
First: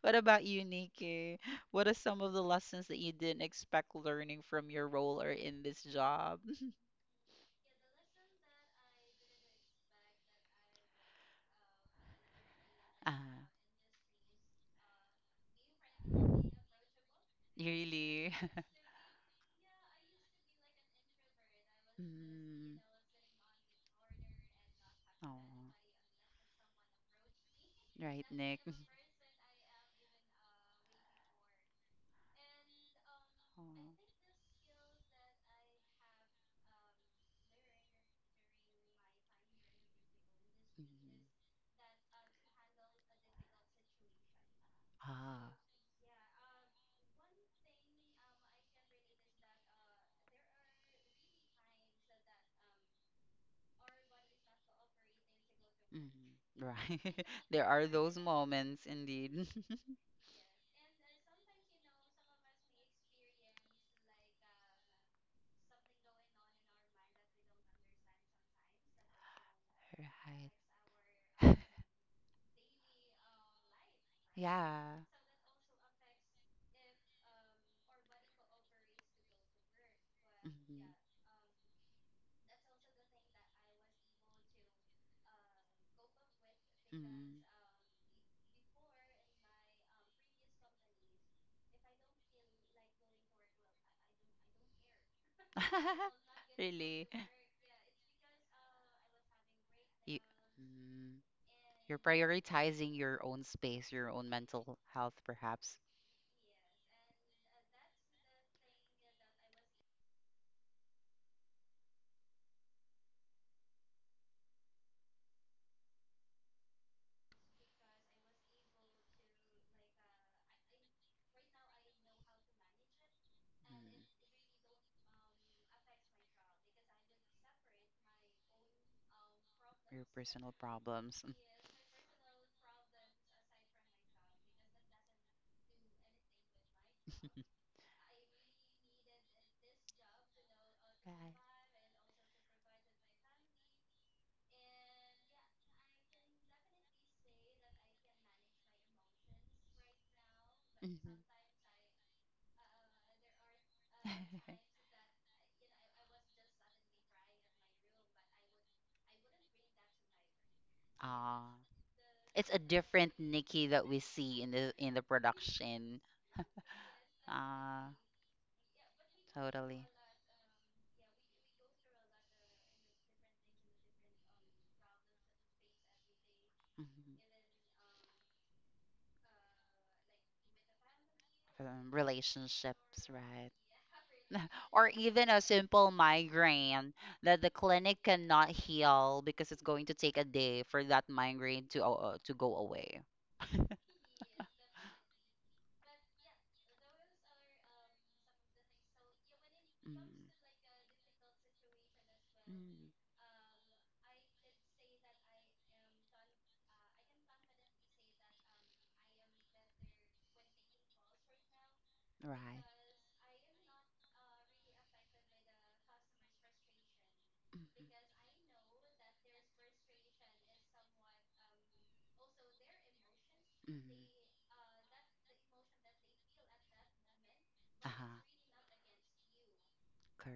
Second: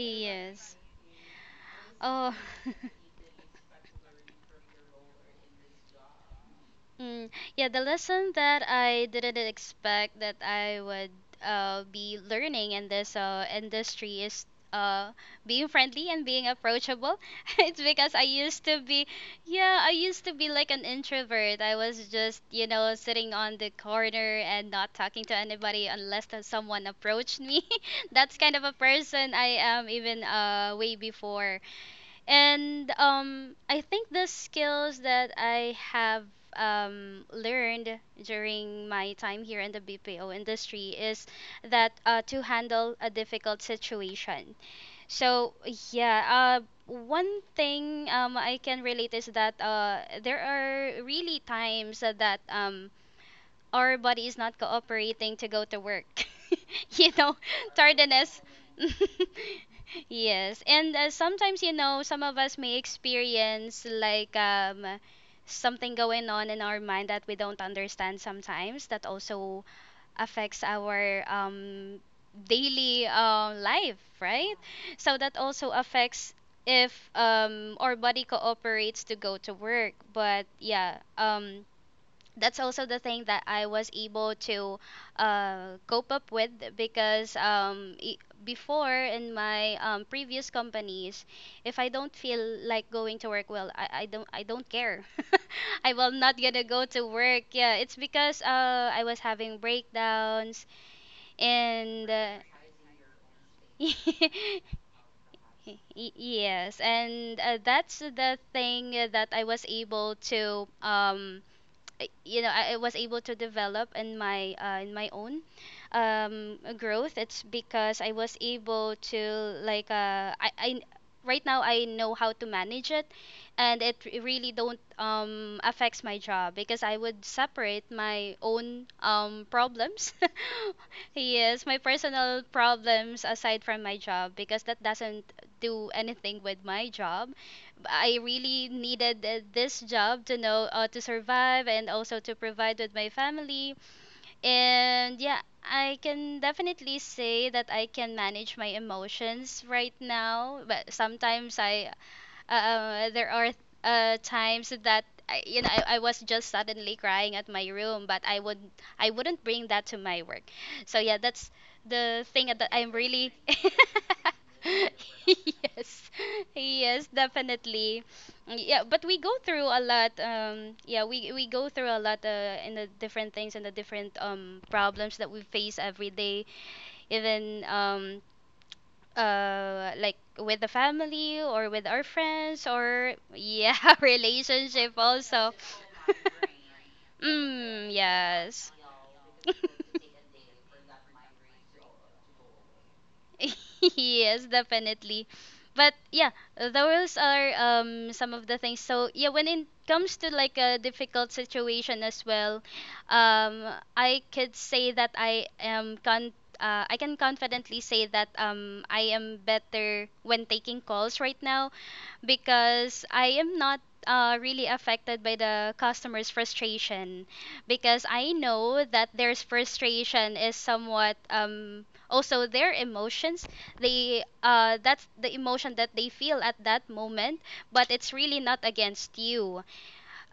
What about you, Nikki? What are some of Oh. the *laughs* lessons that you didn't expect learning from your role or in this job? *laughs* Mm, yeah, the lesson that I didn't expect that I would be learning in this Ah, industry is, uh, being friendly and being approachable. *laughs* It's because I really. used to be, yeah, I used to be like an introvert. I *laughs* was just, you mm, know, sitting on the corner and not talking to oh, anybody unless that someone approached me. *laughs* right, That's kind Nick. of *laughs* a person I am even way before. And Oh. I think the skills that I have learned during my time here in the BPO industry Mhm. is that, to handle a difficult situation. Ah. So yeah, one thing I can relate is that there are really times that our body is not cooperating to go to work. Mhm. *laughs* Right. You *laughs* know, There are those tardiness. *laughs* moments indeed. *laughs* Yes, and sometimes, you know, some of us may experience like something going on in our mind that we don't understand sometimes, that also affects our Right. Daily life, right? Yeah. So that also affects if our body cooperates to go to work, but Mhm. yeah, that's also the thing that I was able to cope up with, because Mhm. I before in my previous companies, if I don't feel like going to work, well, I don't care. *laughs* I will *laughs* not gonna go to Really? work. Yeah, it's because I was having You, breakdowns mm, you're and. Prioritizing your own space, your own *laughs* mental health, perhaps, Y- Yes, and that's the thing that I was able to you know, I was able to develop in my own growth. It's because I was able to like I right now I know how to manage it, and mm, really don't affects my job because I would separate my own your problems. personal *laughs* problems. Yes, my personal problems aside from my job, because that doesn't do anything with my job. *laughs* I really needed this job to know, to Right. survive and also to provide with my family. And yeah, I can definitely say that I can manage my emotions right now, but Hmm. sometimes I there are times that you know, I was just suddenly crying at my room, but I wouldn't bring that to my work. *laughs* So yeah, Ah, that's the it's thing a that I'm different really *laughs* Nikki that we see in the production. yes, yes, Ah, definitely. Yeah, but we go through a totally. lot. Yeah, we go through a lot in the different things and the different problems that we face every day. Mhm. Even like with the family or with our friends Relationships, or right? yeah *laughs* *laughs* Or relationship even a also. simple migraine *laughs* that the clinic Mm, cannot yes. heal because *laughs* it's going to take a day for that migraine to go away. *laughs* Yes, definitely. But yeah, those are some of the things. So yeah, when it comes Mm. to like a difficult situation as well, Mm. um, I could say that I am I can confidently say that I am better when taking calls right now, Right. because I am not really affected by the customer's frustration, because I know that their frustration is somewhat also their emotions. Mhm. Mhm. They That's the emotion that they feel at that moment, but Uh-huh. it's really not against you.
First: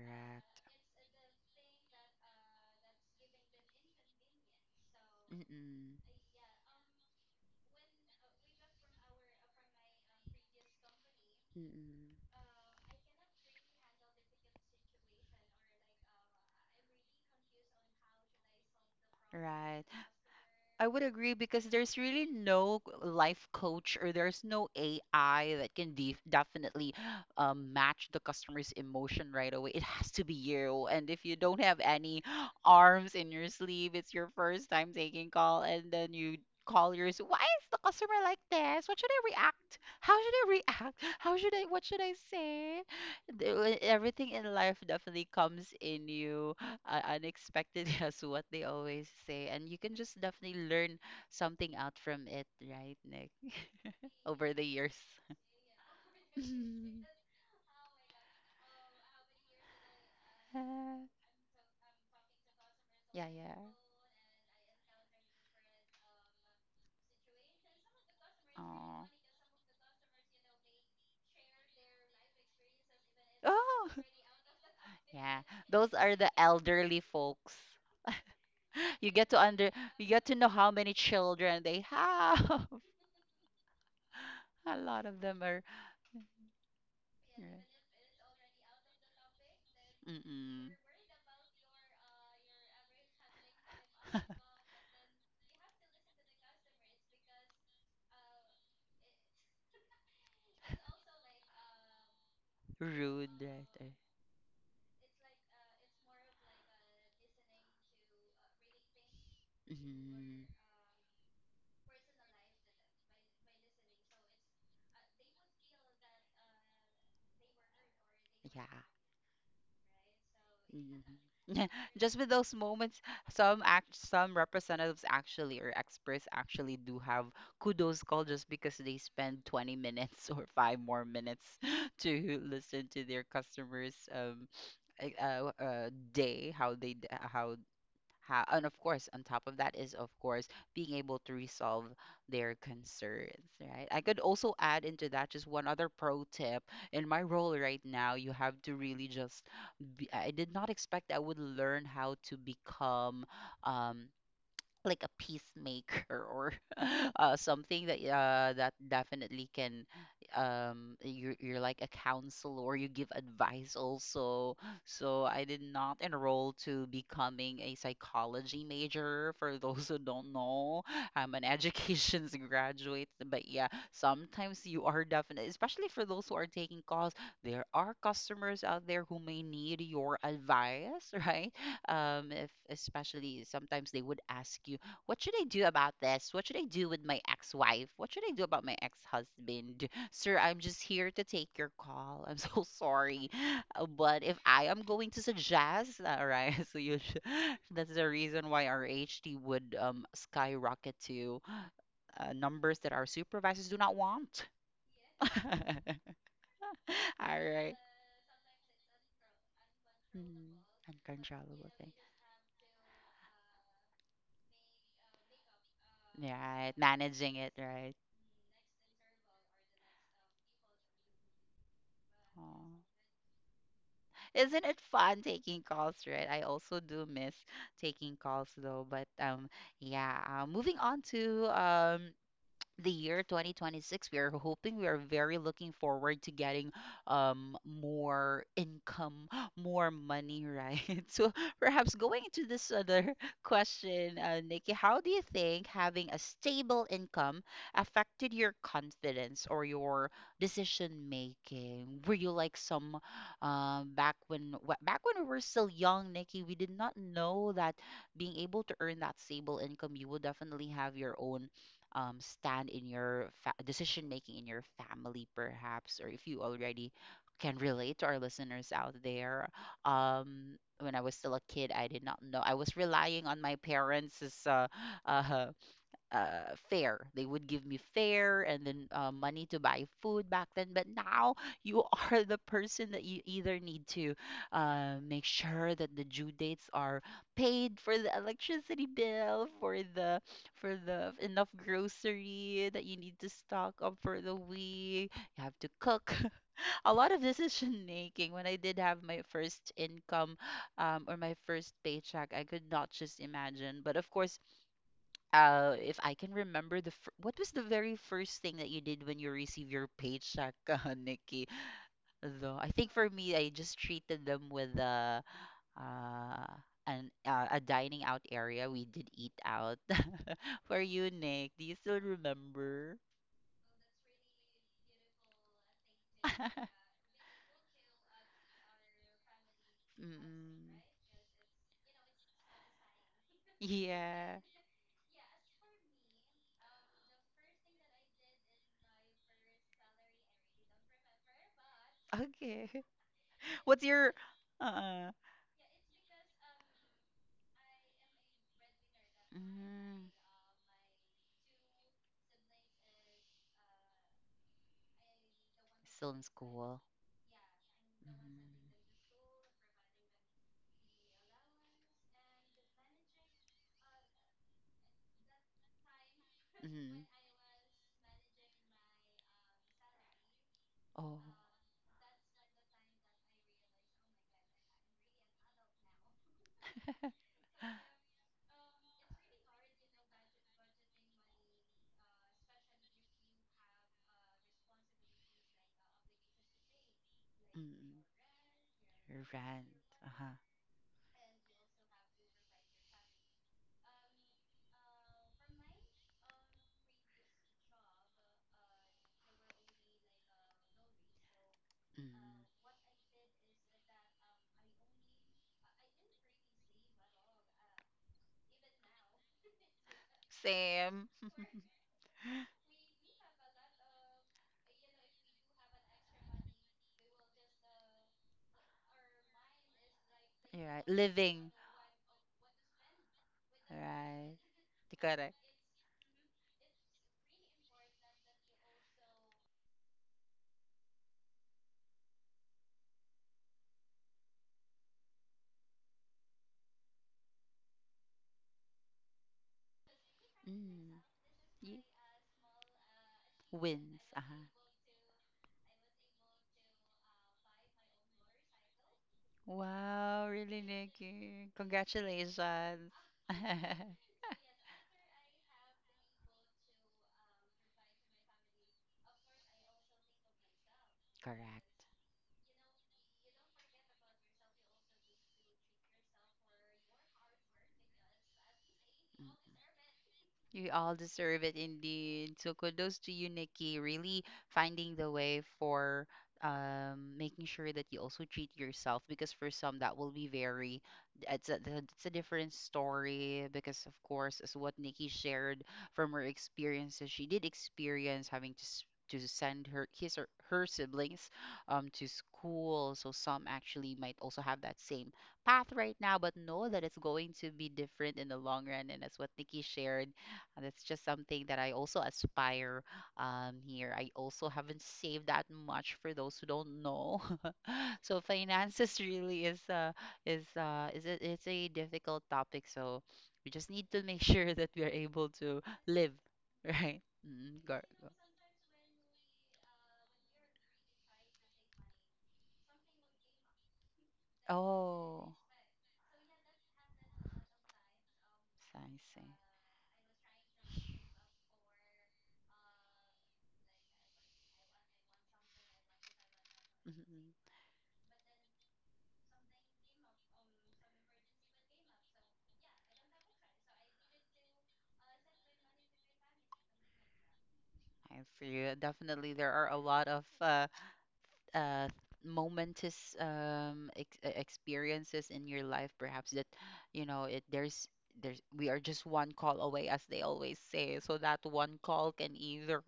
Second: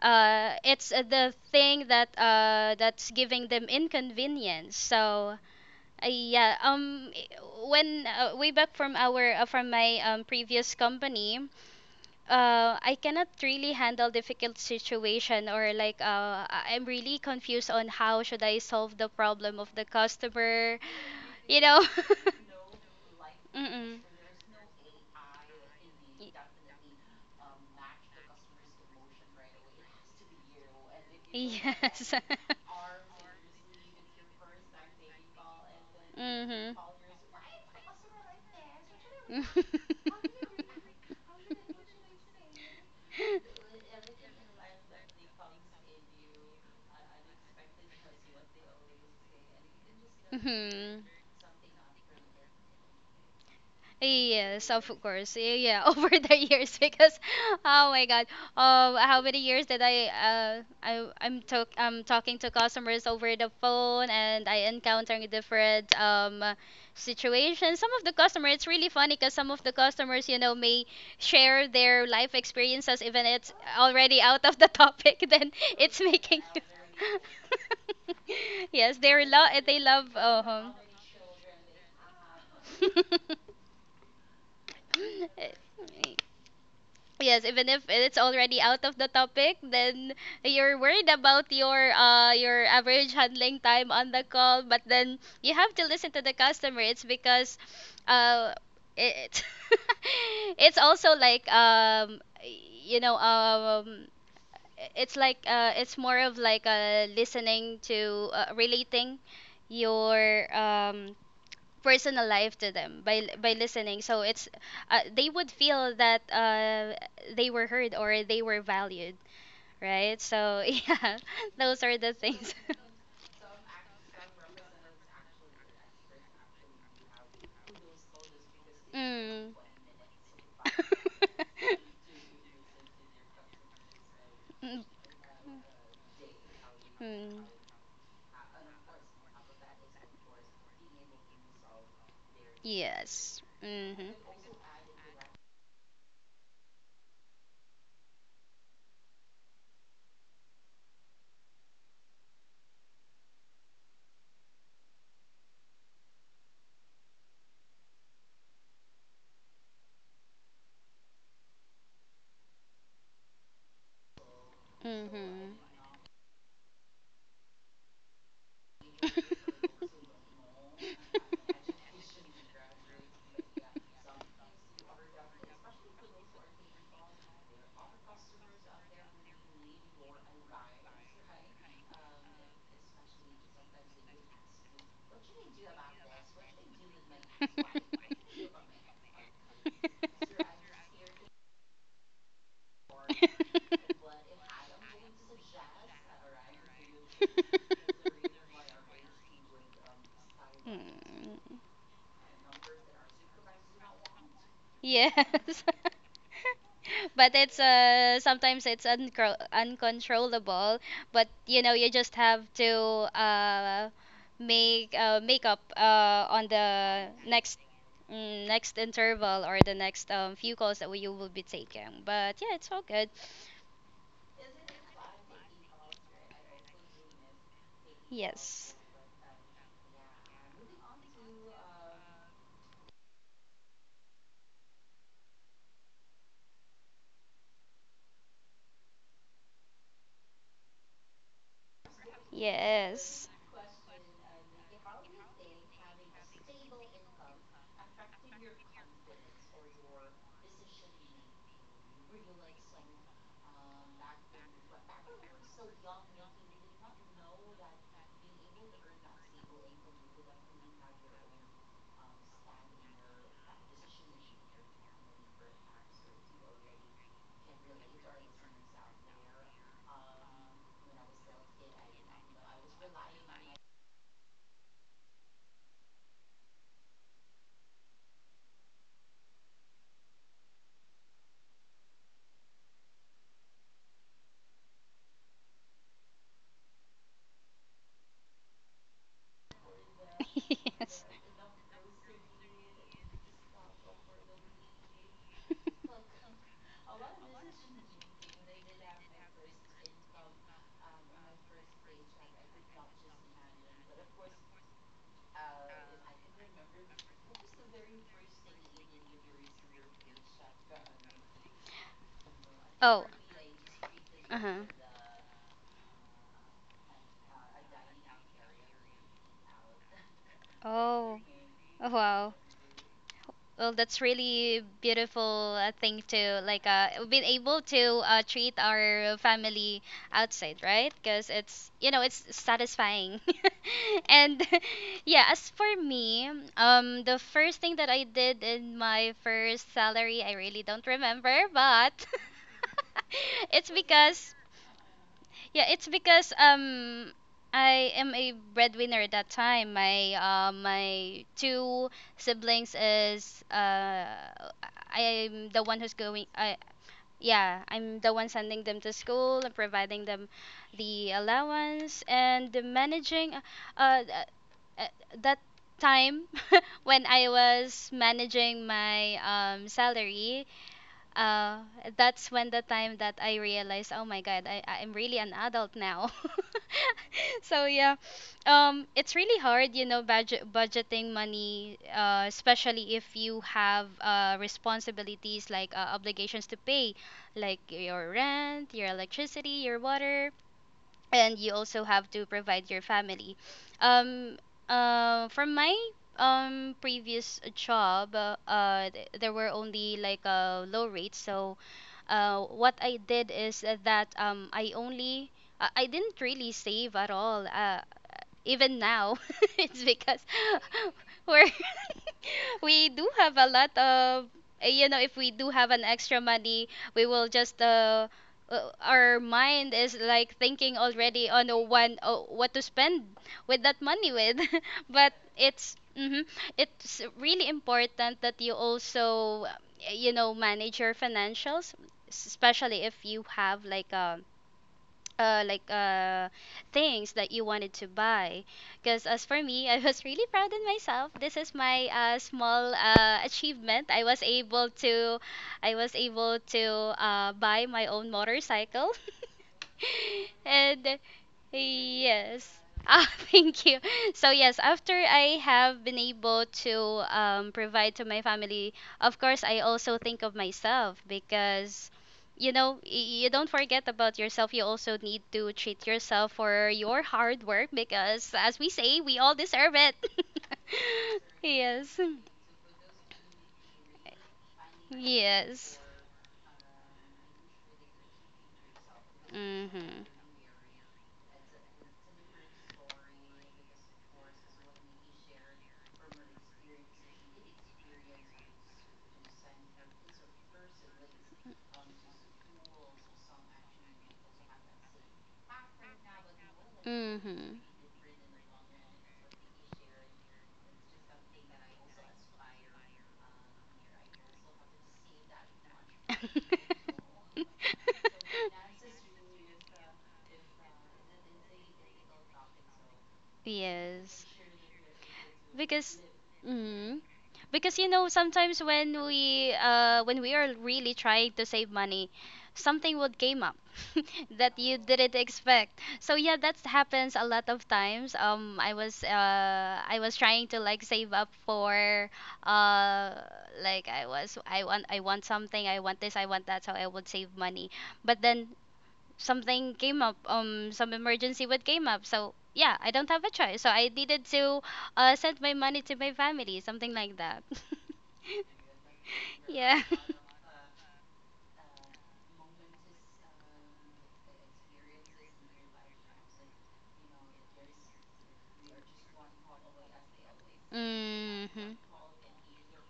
Uh, it's the thing that that's giving them inconvenience. So Mm-mm. Yeah, when way back from our from my previous company, Mm-mm. I cannot really handle difficult situation, or like I'm really confused on how should I solve the problem of Right. the customer, I would agree you because know. *laughs* there's really no life coach Mm-mm. or there's no AI that can definitely match the customer's emotion right away. It has to be you. And if you don't have Yes. any *laughs* *gasps* arms in your sleeve, it's your first time taking call, and then you Mm-hmm. call yours. Why is the customer like this? What should I react? How should I react? How should I? What should I say? The- when Everything in life definitely comes in you *gasps* unexpected, *laughs* as what they always say, and you can just *laughs* definitely learn Hmm. something out from it, right, Nick? Over the Yes, of years. course. Yeah, *laughs* over the years *laughs* because oh my God. How many years did Uh, I'm talk I'm talking to customers yeah, over the yeah. phone and I encountering different situations. Some of the customers, it's really Oh, funny because some of the customers, you know, may share their life experiences even it's oh, already out of the *laughs* topic *laughs* yeah. then Those it's are the making you elderly folks. *laughs* *laughs* yes, You they get to love under, you get to know how many children they have. *laughs* *laughs* A lot of them are, *laughs* yes, yeah. even if it's already out of the topic, then Mm-mm. you're worried about your average handling time on the *laughs* call, but then you have to listen to the customer. It's because uh it *laughs* it's also like you know, Rude, right? Eh. It's like it's more of like listening to relating Mm-hmm. your personal life to them by listening, so it's they would feel that they were heard or they were Yeah. valued, right? So *laughs* yeah, Mhm. *laughs* those are the Just with things. those *laughs* moments, some representatives actually or experts actually do have kudos call just because they spend Mm. *laughs* 20 minutes *laughs* or five more minutes *laughs* to listen to their customers Mm, day how they d- mm. How and of course on top of that is of course being able to resolve their Yes, concerns, right? I mm-hmm. could also add into that just one other pro tip. In my role right now, you have to really just I did not expect I would learn how to become um like a peacemaker or *laughs* something that that definitely can you're like a counselor or you give advice also. So I Mm-hmm. did not enroll to becoming a psychology major for *laughs* those who don't know, I'm an *laughs* educations *laughs* graduate. But yeah, sometimes you are definitely, especially for those who are taking calls, there are customers out there who may need your advice. *laughs* Right? If Especially sometimes they would ask you, what should I do about this? What should I do with my ex-wife? What should I do about my ex-husband? Sir, I'm just here to take your call. I'm so *laughs* sorry. But if I am going to suggest, all right, *laughs* so you should, *laughs* that's the reason why our ht would skyrocket to Mm. Numbers that our supervisors do not want. *laughs* Yes. *laughs* All But it's right. Sometimes it's uncro Mm, uncontrollable, but you uncontrollable know you thing. just have to uh make make up on Yeah, right, the managing it, next, right. mm, next interval or the next few calls that you will be taking, but yeah, it's Aw. all good. Isn't it fun taking calls, right? I also do miss taking calls Yes, though. But yeah. Moving on to the year 2026, we are hoping, we are very looking forward to getting more income, *gasps* more money, right? *laughs* So perhaps going to this other yes. *laughs* question, Nikki, how do you think having a stable income affected your confidence or your decision making? Were you like some back when we were still young, Nikki, we did not know that being able to earn that stable income, you will definitely have your own stand in your fa- decision making in your family, perhaps, or if you already can relate to our listeners out there. When I was still a kid, I did not know. I was relying on my parents' uh, fare. They would give me fare and then money to buy food back then. But now you *laughs* are the person that you either need to make sure that the due dates are paid for the electricity bill, *laughs* for Yes. the enough grocery that you need to stock up for the week. You have to cook. *laughs* A lot of decision making. When I did have my first income or my first paycheck, I could not just imagine. But of course, if I can remember what was the very first thing that you did when you received your paycheck, *laughs* Nikki? Though I think Oh. for me, I just treated them Uh-huh. with uh, an a dining out area. We did eat out. *laughs* For you, Oh. Nick, do you Oh, still wow. remember? Well, that's really beautiful thing to like *laughs* been able to treat our family outside, Mm-mm. right? Because it's you know it's satisfying, *laughs* Yeah. and *laughs* yeah. As for me, the first thing that I did in my first salary, I really don't remember, but Okay. *laughs* *laughs* it's What's your because uh yeah, it's because I am a breadwinner at that time. mm, My my two siblings is I'm the one who's still in going I school? yeah, I'm the one sending Mm-hmm. them to school and providing them the allowance and the managing uh uh, that time *laughs* Mm-hmm. when I was managing my salary Oh. uh, that's when the time that I realized, oh my God, I'm really an adult now. *laughs* *laughs* So yeah, it's really hard, you know, budgeting money, especially if you have responsibilities like obligations to pay, like Mm-mm. your rent, your electricity, Rent. your water, Uh-huh. and you also have to provide your family. Um, from my previous job, there were only like low rates. So, Mm. What I did is that I only I didn't really save at all. Even now, *laughs* it's because Same. *laughs* we're *laughs* *laughs* we do have a lot of you know, if we do have an extra money, we will just our mind is like thinking Right. already on Living. the one, oh, what to spend with that money with. Right. *laughs* But Correct. it's it's really important that you also you know, manage your financials, especially if you have like a uh like uh things that you wanted to buy. Because as for me, I was really proud in Mm. myself. This is Yeah. my small achievement. Wins. i was Uh-huh. able to I was able to buy my own motorcycle. Wow, *laughs* really, And Nikki. yes, Congratulations. ah, *laughs* thank you. *laughs* So yes, after I have been able to provide to my family, of course I also think of myself. Correct. Because you know, you don't forget about yourself, you also need to treat yourself for your hard work, because as we say, we all Mm. deserve it. You all *laughs* deserve it Yes. indeed. So kudos to you, Nikki, really finding the way Yes. for making sure that you also treat yourself, because for some that Mhm. will be very, it's it's a different story, because of course, as what Nikki shared from her experiences, she did experience having to send her his or her siblings to school. So some actually might also have that same path right now, but know that it's going to Mhm. be different in the long run. And as what Nikki shared. And that's just something that I also aspire here. I also haven't saved that much for those who *laughs* don't know. *laughs* So finances really is it's a difficult topic. So we just need to make *laughs* Yes. sure that we are able to because live, *laughs* mm, right? Because you know, Go. sometimes when we when we are really trying to save money, something would came up *laughs* that you didn't Oh, expect. So yeah, that happens a lot of times. I see. I was trying to like save up for uh, like, I want something, I want this, I want that, so I would save Mhm. money. But then something came up, some emergency would came up, so yeah, I don't have a choice, so I needed to send my money to my family, something like that. I see. Definitely, *laughs* there are a Yeah. lot *laughs* of uh, momentous um, experiences in your life, perhaps that you know it. There's we are just one call away, as they always say. So that Mm-hmm. one call can either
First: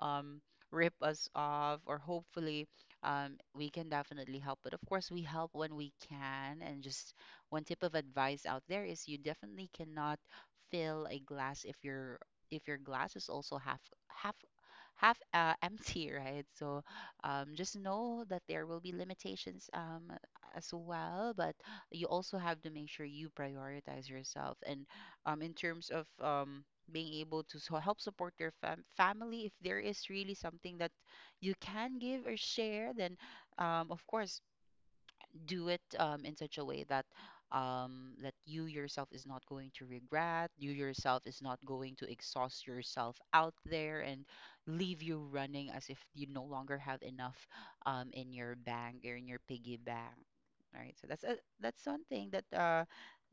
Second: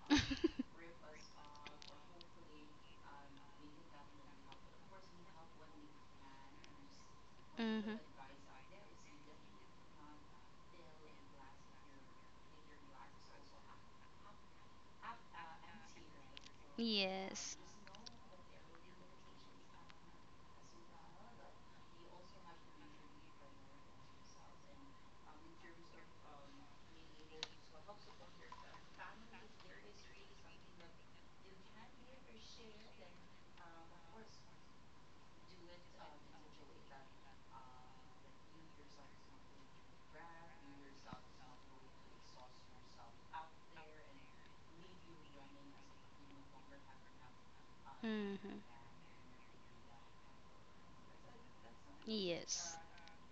um, rip *laughs* us off, or hopefully we can definitely help. But of course, we help when we can. And just one tip of Mm-hmm. advice out there is you definitely cannot fill a glass if your glass is also half half *laughs* empty, right? So Yes. just know that there will be limitations as well, but you also have to make sure you prioritize yourself. And in terms of being able to so help support your family, if there is really something that you can give or share, then of course do it in such a way that that you yourself is not going to regret, you yourself is not going to exhaust yourself out there and leave you running as if you no longer have enough in Mm-hmm. your bank or in your piggy bank. All right, so that's one thing that Yes. uh,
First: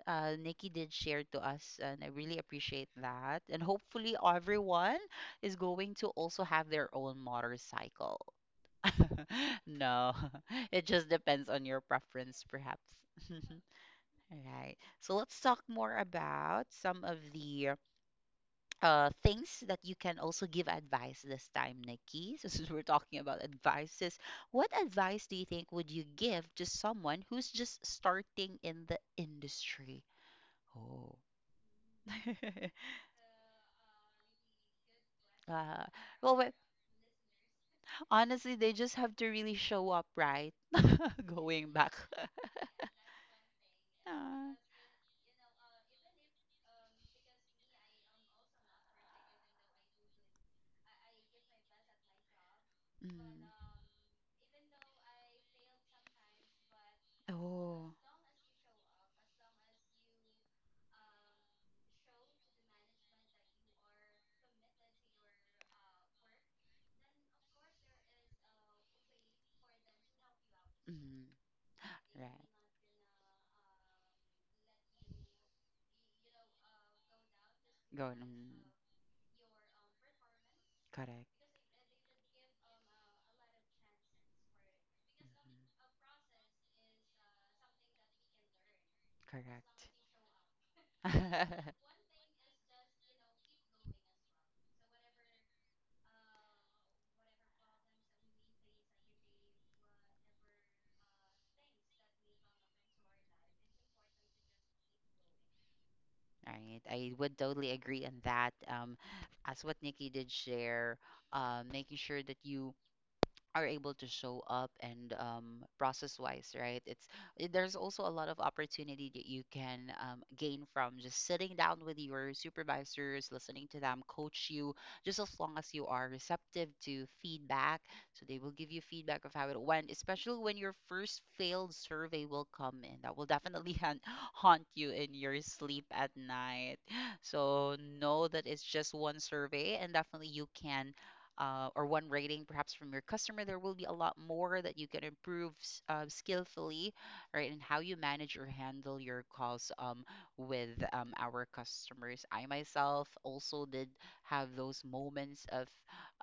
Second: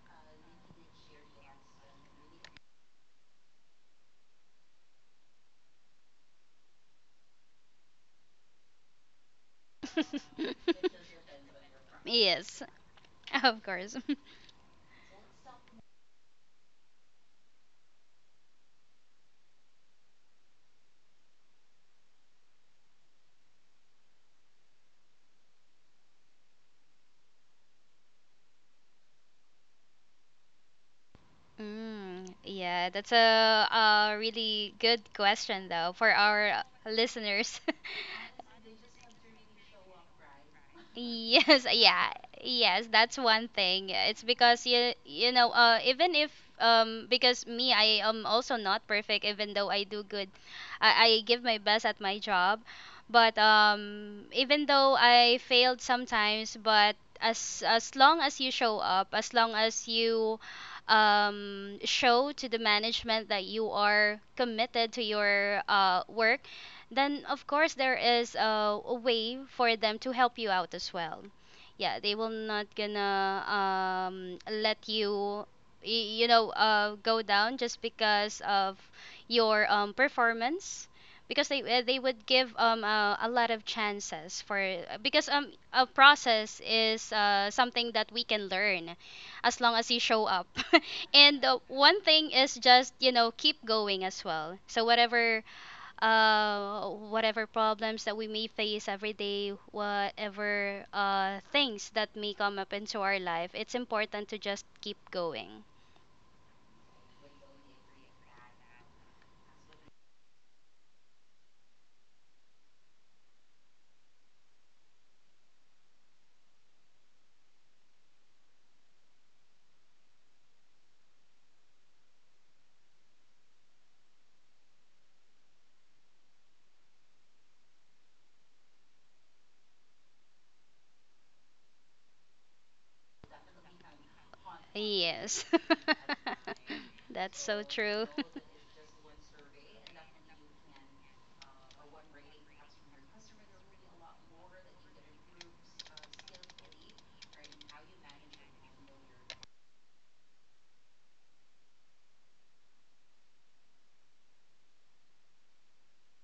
uh, Nikki did share to us, and I really appreciate that. And hopefully, everyone is going to also have their own motorcycle. *laughs* No, *laughs* it *laughs* just depends on your preference, Yes, perhaps. of *laughs* course. *laughs* Right. So let's talk more about some of the things that you can also give advice this time, Nikki. *laughs* So since we're talking about advices, what advice do you think would you give to someone who's just starting in the industry? Oh. *laughs* Yeah, that's a really good question, Uh, though, for well, but our listeners. *laughs* honestly, they just have to really show up, right? *laughs* Yes, Going back. yeah, *laughs* yes, that's one thing. It's because you know, even if because me, I am also not perfect. Even though I do good, I give my best at my job, Yeah. but Mm. Even though I failed sometimes, but as Oh. long as you show up, as long as you show to the management that you are committed to your work, then of course there is a way for them to help you out as well. Mm. Yeah, they will Right. not gonna let you, you know, go down just Go. because Mm. of your performance, Correct. because they would give a lot of chances for, because a process is something that we can learn as long as Correct. you show up. *laughs* And one *laughs* thing is just, you know, keep going as well. So whatever whatever problems that we may face every day, whatever things that may come up into our life, it's important to just keep going. Right. I would totally agree on that. As what Nikki did share, making sure that you are able to show up and process wise, right? There's also a lot of opportunity that you can gain from just sitting down with your supervisors, listening to them coach you, just as long as you are receptive to feedback. So they will give you feedback of how it went, especially when your first failed survey will come in. That will definitely *laughs* haunt you in your Yes. sleep at night. *laughs* That's so So true. *laughs* know that it's just one survey, and definitely you can or one rating perhaps from your customer, there will be a lot more that you can improve skillfully, right? And how you manage or handle your calls with our customers. I myself also did have those moments of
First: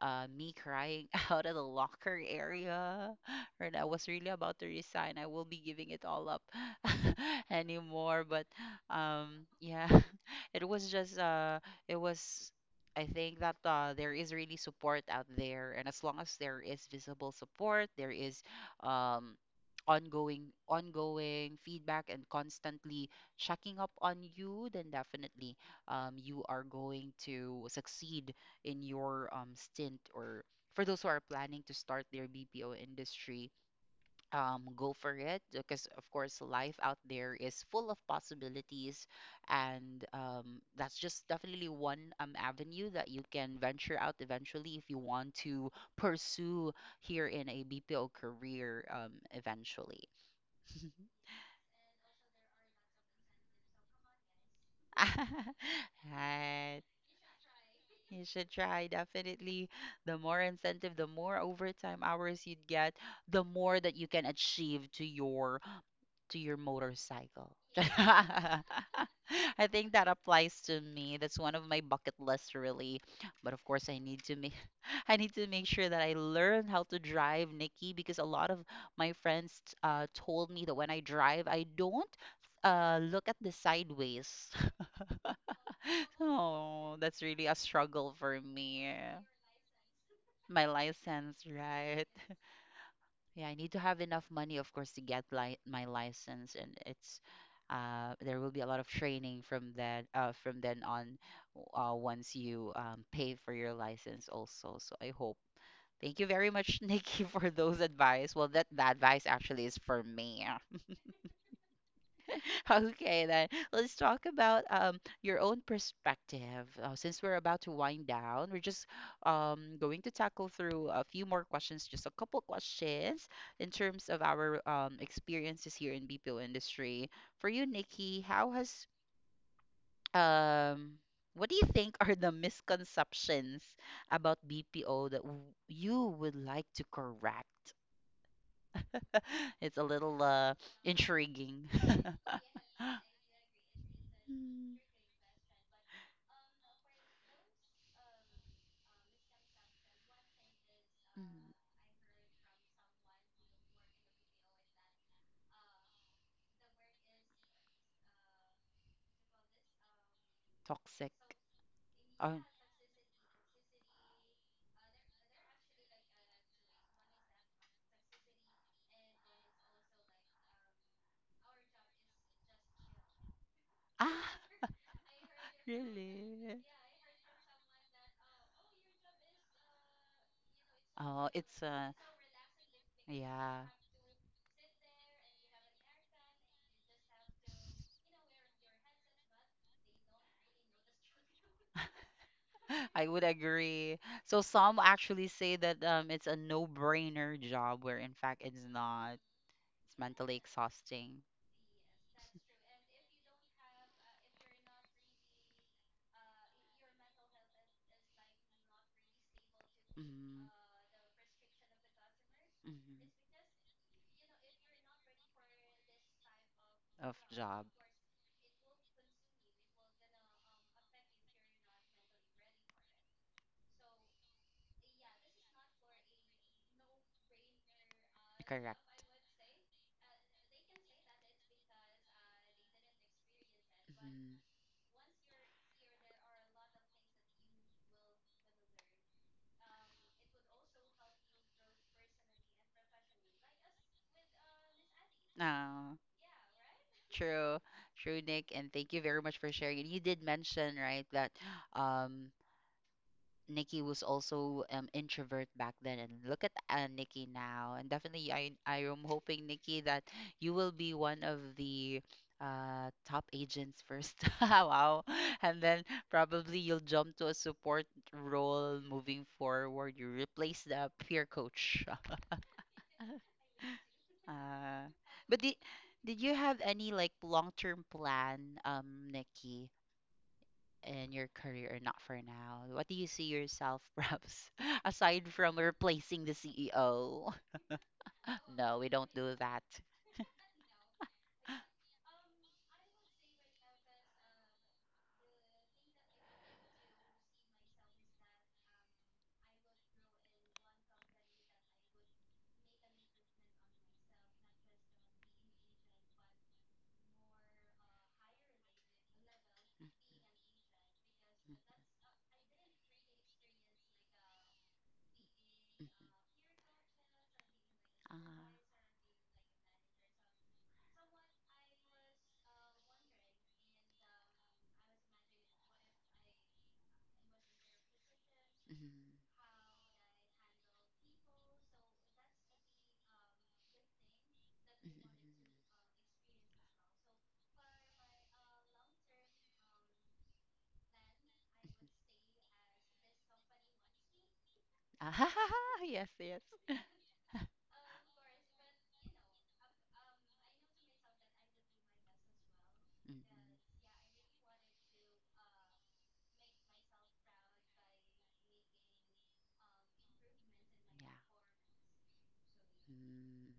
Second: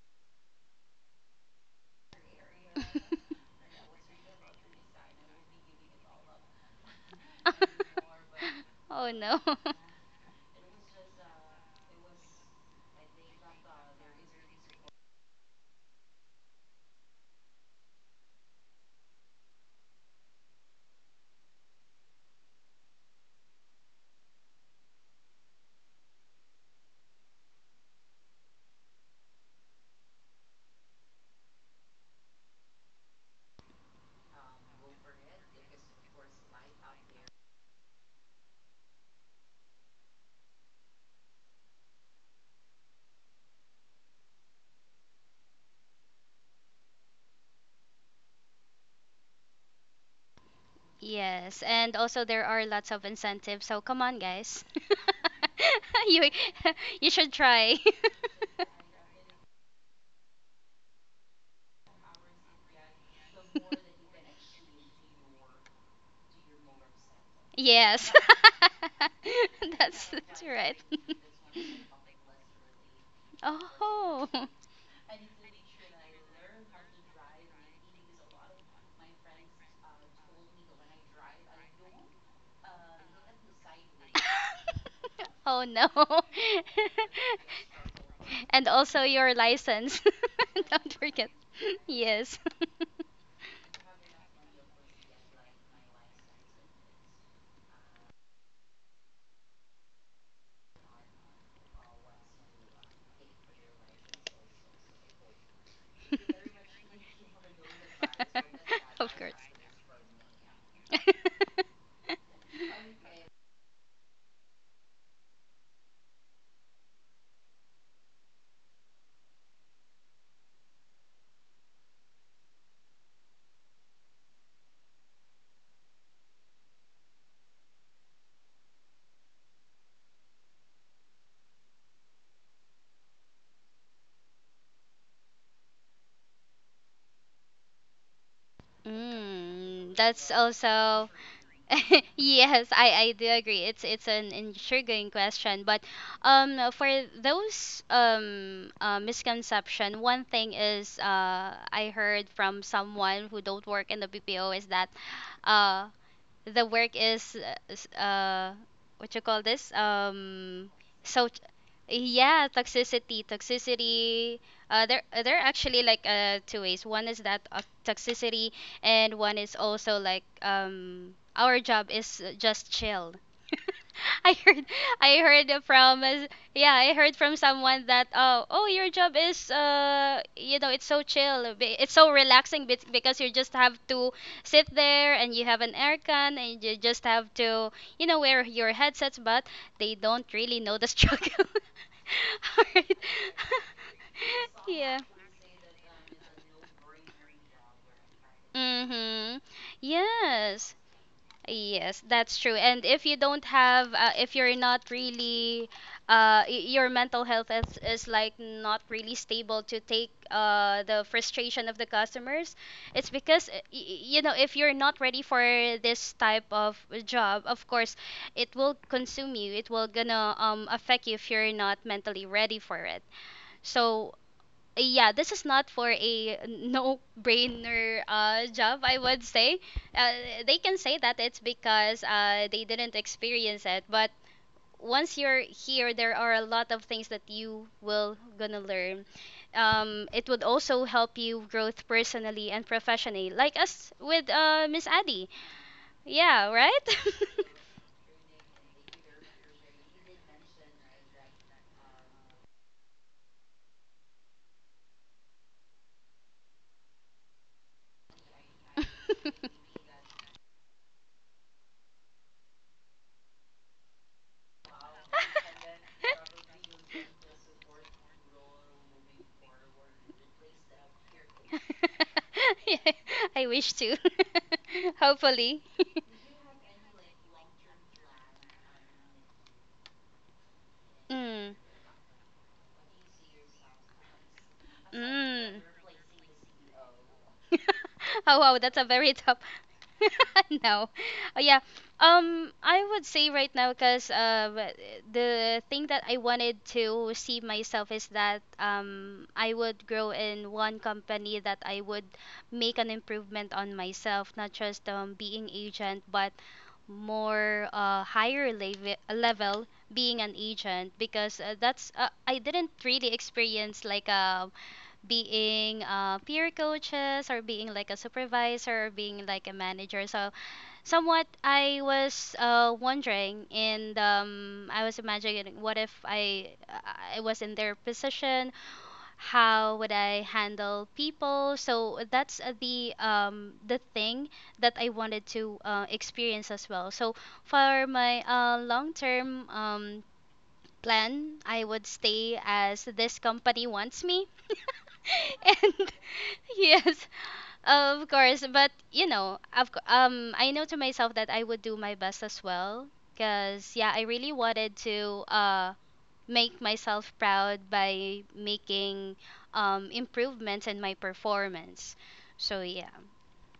me crying *laughs* out of the locker area, right? I was really about to resign. I will be giving it all up *laughs* anymore, but Oh no. Yeah, *laughs* it was just it was I think that there is really support *laughs* out there, and as long as there is visible support, there is um, ongoing feedback and constantly checking up on you, then definitely you are going to succeed in your stint. Or for those who are planning to start their BPO industry, go for it, because of course life out there is full of possibilities, and that's just definitely one avenue that you can venture out eventually if you want to pursue here in a BPO career, eventually. Yes, and also there are lots of incentives. So come on, guys. *laughs* *laughs* You Right. *laughs* you should try. You should *laughs* try definitely. The more incentive, the more overtime hours you'd get, the more that you can achieve to your motorcycle. *laughs* Yes. I *laughs* think that that's applies right. to *laughs* me. That's one of my bucket lists really. But of course, I need Oh. to *laughs* make *laughs* I need to make sure that I learn how to drive, Nikki, because a lot of my friends told me that when I drive, I don't look at the sideways. *laughs* Oh no. Oh, that's really *laughs* a struggle for And me. also your license. *laughs* My Don't forget. license, right? Yes. *laughs* Yeah, I need to have enough money, of course, to get li my license, and it's there will be a lot of training from that from then on, once you pay for your license also. So I hope. Thank you very much, *laughs* Nikki, for those advice. *laughs* Well, that Of advice course. actually is for me. *laughs* *laughs* Okay, then let's talk about your own perspective. Since we're about to wind down, we're just going to tackle through a few more questions, just a couple questions in terms of our experiences here in BPO industry. For you, Nikki, how has um what do you think are the misconceptions about BPO that w you would like to correct? *laughs* It's a little That's also intriguing. *laughs* *laughs* yes, I do agree. It's an Mm. intriguing question, but for those misconception, one thing is, Mm. I heard from someone who don't work in the BPO, is that uh the work is what you call this Toxic. so Oh, yeah, toxicity, toxicity. There, there are actually like two ways. One is that toxicity, and one is also like our job is just chill. *laughs* I ah, heard, I heard it *laughs* from as- really? yeah, I heard from someone that, oh, oh, your job is you know, it's so Oh, chill, it's so relaxing, because you just yeah, have to sit there and you have an aircon and you just have to, you know, wear your headsets, but they don't really know the struggle. *laughs* *laughs* Alright. I would agree. So *laughs* some Yeah. actually say that it's a no-brainer job, where in fact it's not. Mhm. It's mentally Yes. exhausting. Yes, that's true. And if you don't have, if you're not really, your mental health is like not really stable to take Mm, the frustration of the customers, it's mm, because, you know, if you're not ready for this type of of job, job. of course, it will consume you. It will gonna affect you if you're not mentally ready for it. So yeah, this is not for a *laughs* no-brainer job, Correct. I would say. Uh, they can say that it's because they didn't experience it, but Mhm. once you're here, there are a lot of things that you will gonna learn. It would also help you growth personally and professionally, like us with Miss Addy. Oh, Yeah, right? true, true, Nick, and thank you very much for sharing. And you did mention, right, that um, Nikki was also introvert back then, and look at Nikki now, and definitely I am hoping, *laughs* Nikki, that you will be one of the top agents first. *laughs* Wow. And then probably you'll *laughs* jump to a support role moving forward. You replace the peer coach. *laughs* Yeah, I wish to. Uh, *laughs* but Hopefully. *laughs* did you have any like long-term plan, Nikki, in your Mm. career? And not for now, what do you see yourself, *laughs* perhaps, aside from Mm. replacing the CEO? *laughs* Oh *laughs* wow, that's No, a we very don't do tough. that. *laughs* No, oh yeah. I would say right now, because the thing that I wanted to see myself is that I would grow in one company that I would make an improvement on myself, not just being agent, but more higher level being an agent. Because Mm-hmm, that's I didn't really experience like being mm-hmm. Peer coaches or being like a Ah, *laughs* supervisor or being like a manager. So somewhat I was wondering and I was imagining, what if I was in their position, mhm, how would I handle people? So that's the thing that I wanted mhm, to experience as well. So for my long term plan, I would mhm. stay as this company wants me. Ah, *laughs* *laughs* And yes, yes. *laughs* yes, *laughs* of course, but you know, I know to myself that I would do my best as well. Mm. Cause yeah, I really wanted to make myself proud by making improvements in my Yeah. performance. So yeah. Mm.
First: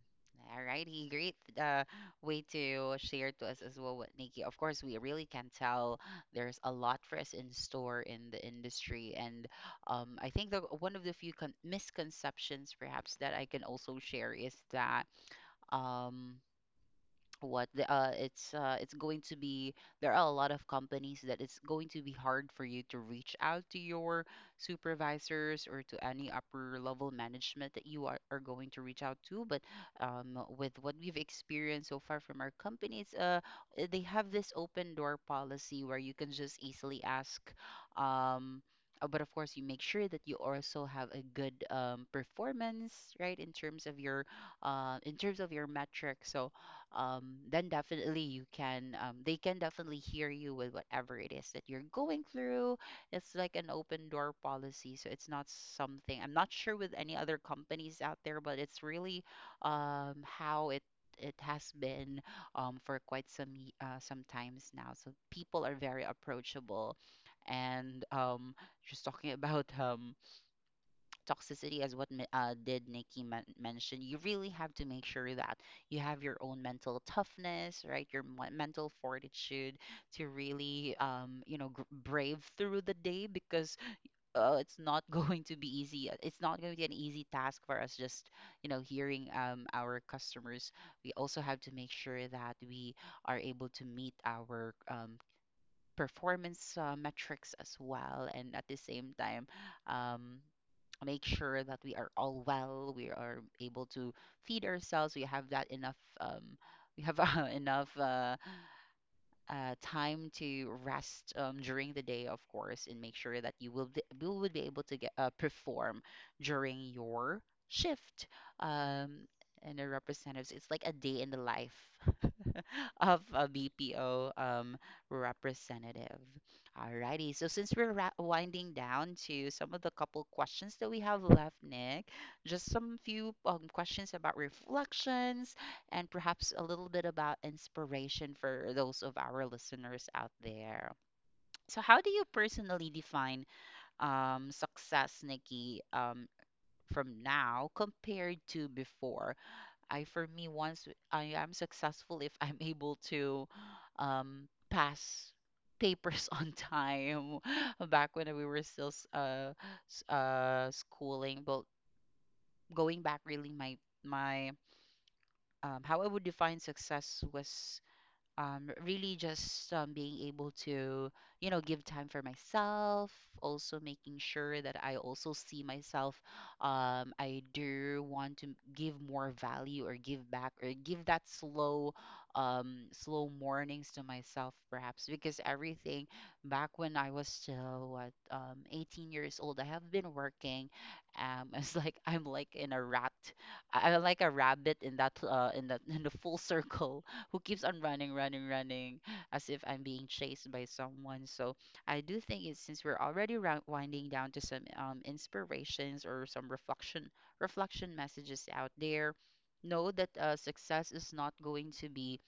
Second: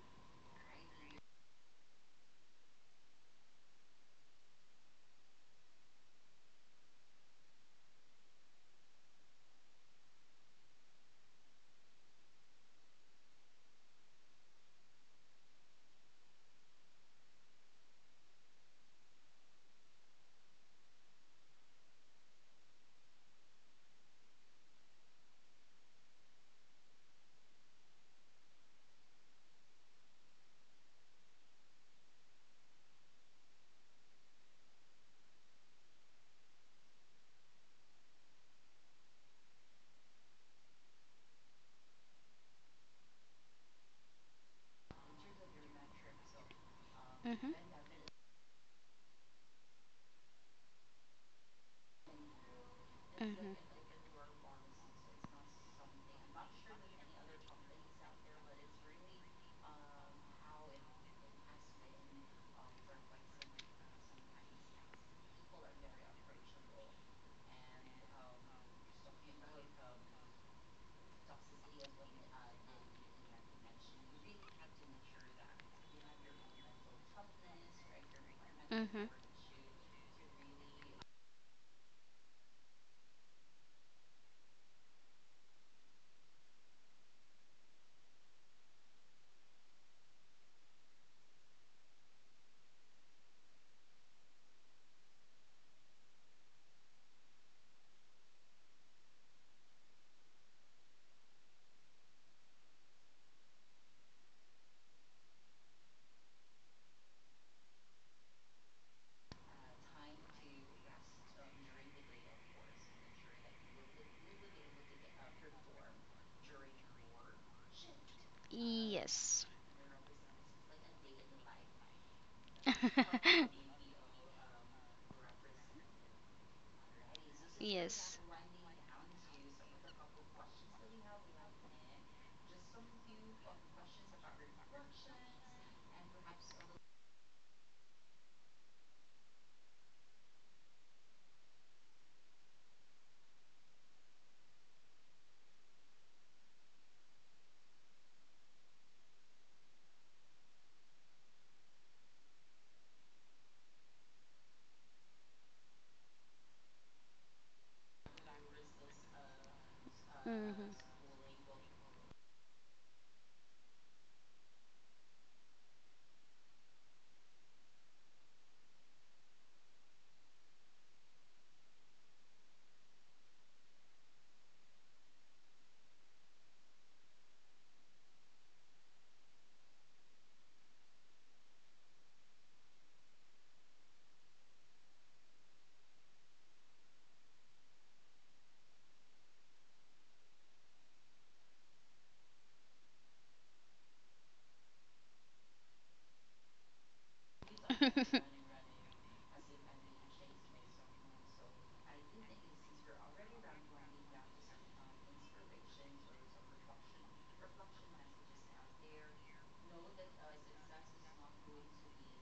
Alrighty, great way to share to us as well, what Nikki. Of course, we really can tell there's a lot for us in store in the industry, and I think the one of the few misconceptions perhaps that I can also share is that um, it's going to be there are a lot of companies that it's going to be hard for you to reach out to your supervisors or to any upper level management that are going to reach out to. But with what we've experienced so far from our companies, they have this open door policy where you can just easily ask. um But of course, you make sure that you also have a good performance, right, in terms of your metrics. So um, Mhm. then definitely you can they can definitely hear you with whatever it is that you're going through. It's like Mhm. an open door policy, so it's not something. I'm not sure with any other companies out there, but it's really how it it has been for quite some times now. So people are very approachable, and just talking *laughs* about toxicity, as what Mi- did Nikki mention, you really have to make sure that you have your own mental toughness, right? Your mental Mhm. fortitude to really, you know, brave through the day, because it's not *laughs* going to be easy. It's not going to be an easy task for us. Just you know, hearing our customers, we also have to make sure that we are able to meet our performance metrics as well, and at the same time, um, make sure that we are all well, we are able to feed ourselves, we have that enough, we have *laughs* enough time to rest during the day, of course, and make sure that you will would be able to get perform during your shift. Um, Yes. and the representatives, it's like a day in the life *laughs* of a *laughs* BPO representative. Alrighty, so since we're Yes. winding down to some of the couple questions that we have left, Nick, just some few questions about reflections and perhaps a little bit about inspiration for those of our listeners out there. So, how do you personally define success, Nikki, from now compared to before? I for me once I am successful if I'm able to pass papers *laughs* on time *laughs* back when we were still Mhm. schooling. But going back, really, my how I would define success was really just being able to, you know, give time for myself, also making sure that I also see myself. I do want to give more value or give back or give that slow, slow mornings to myself, perhaps, because everything back when I was still, what, 18 years old, I have been working. *laughs* It's like I'm like in a rat, I'm like a rabbit in that, in the full circle who keeps on running, *laughs* running, running as if I'm being chased by someone. So I do think it's, since we're already round winding down to some inspirations or some reflection messages out there. Know that success is not going to be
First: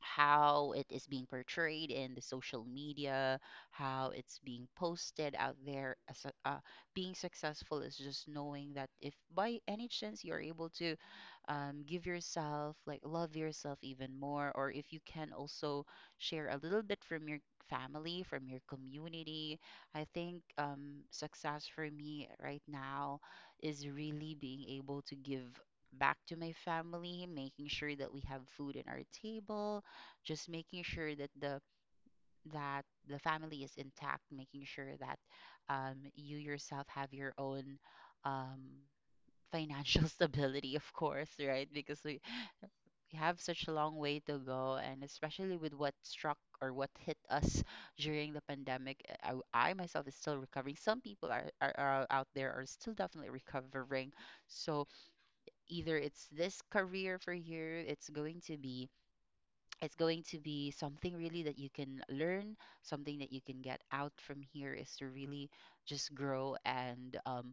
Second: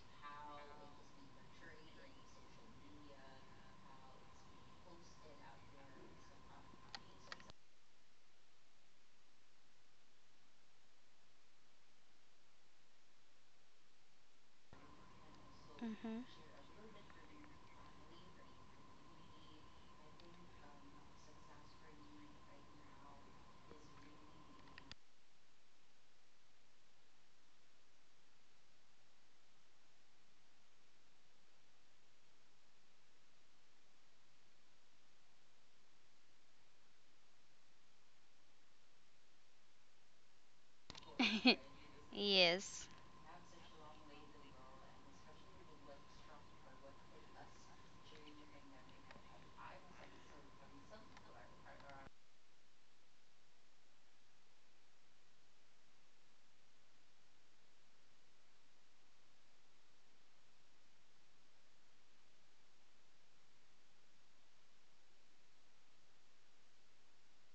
how it is being portrayed in the social media, how it's being posted out there. Being successful is just knowing that if by any chance you're able to give yourself, like love yourself even more, or if you can also Mhm. share a little bit from your family, from your community, I think success for me right now is really being able to give back to my family, making sure that we have food in our table, just making sure that that the family is intact, making sure that you yourself have your own um, financial *laughs* stability, of course, *laughs* right? Because we Yes. we have such a long way to go, and especially with what struck or what hit us during the pandemic, I myself is still recovering. Some people are out there are still definitely recovering. So either it's this career for you, it's going to be something really that you can learn, something that you can get out from here is to really just grow and um,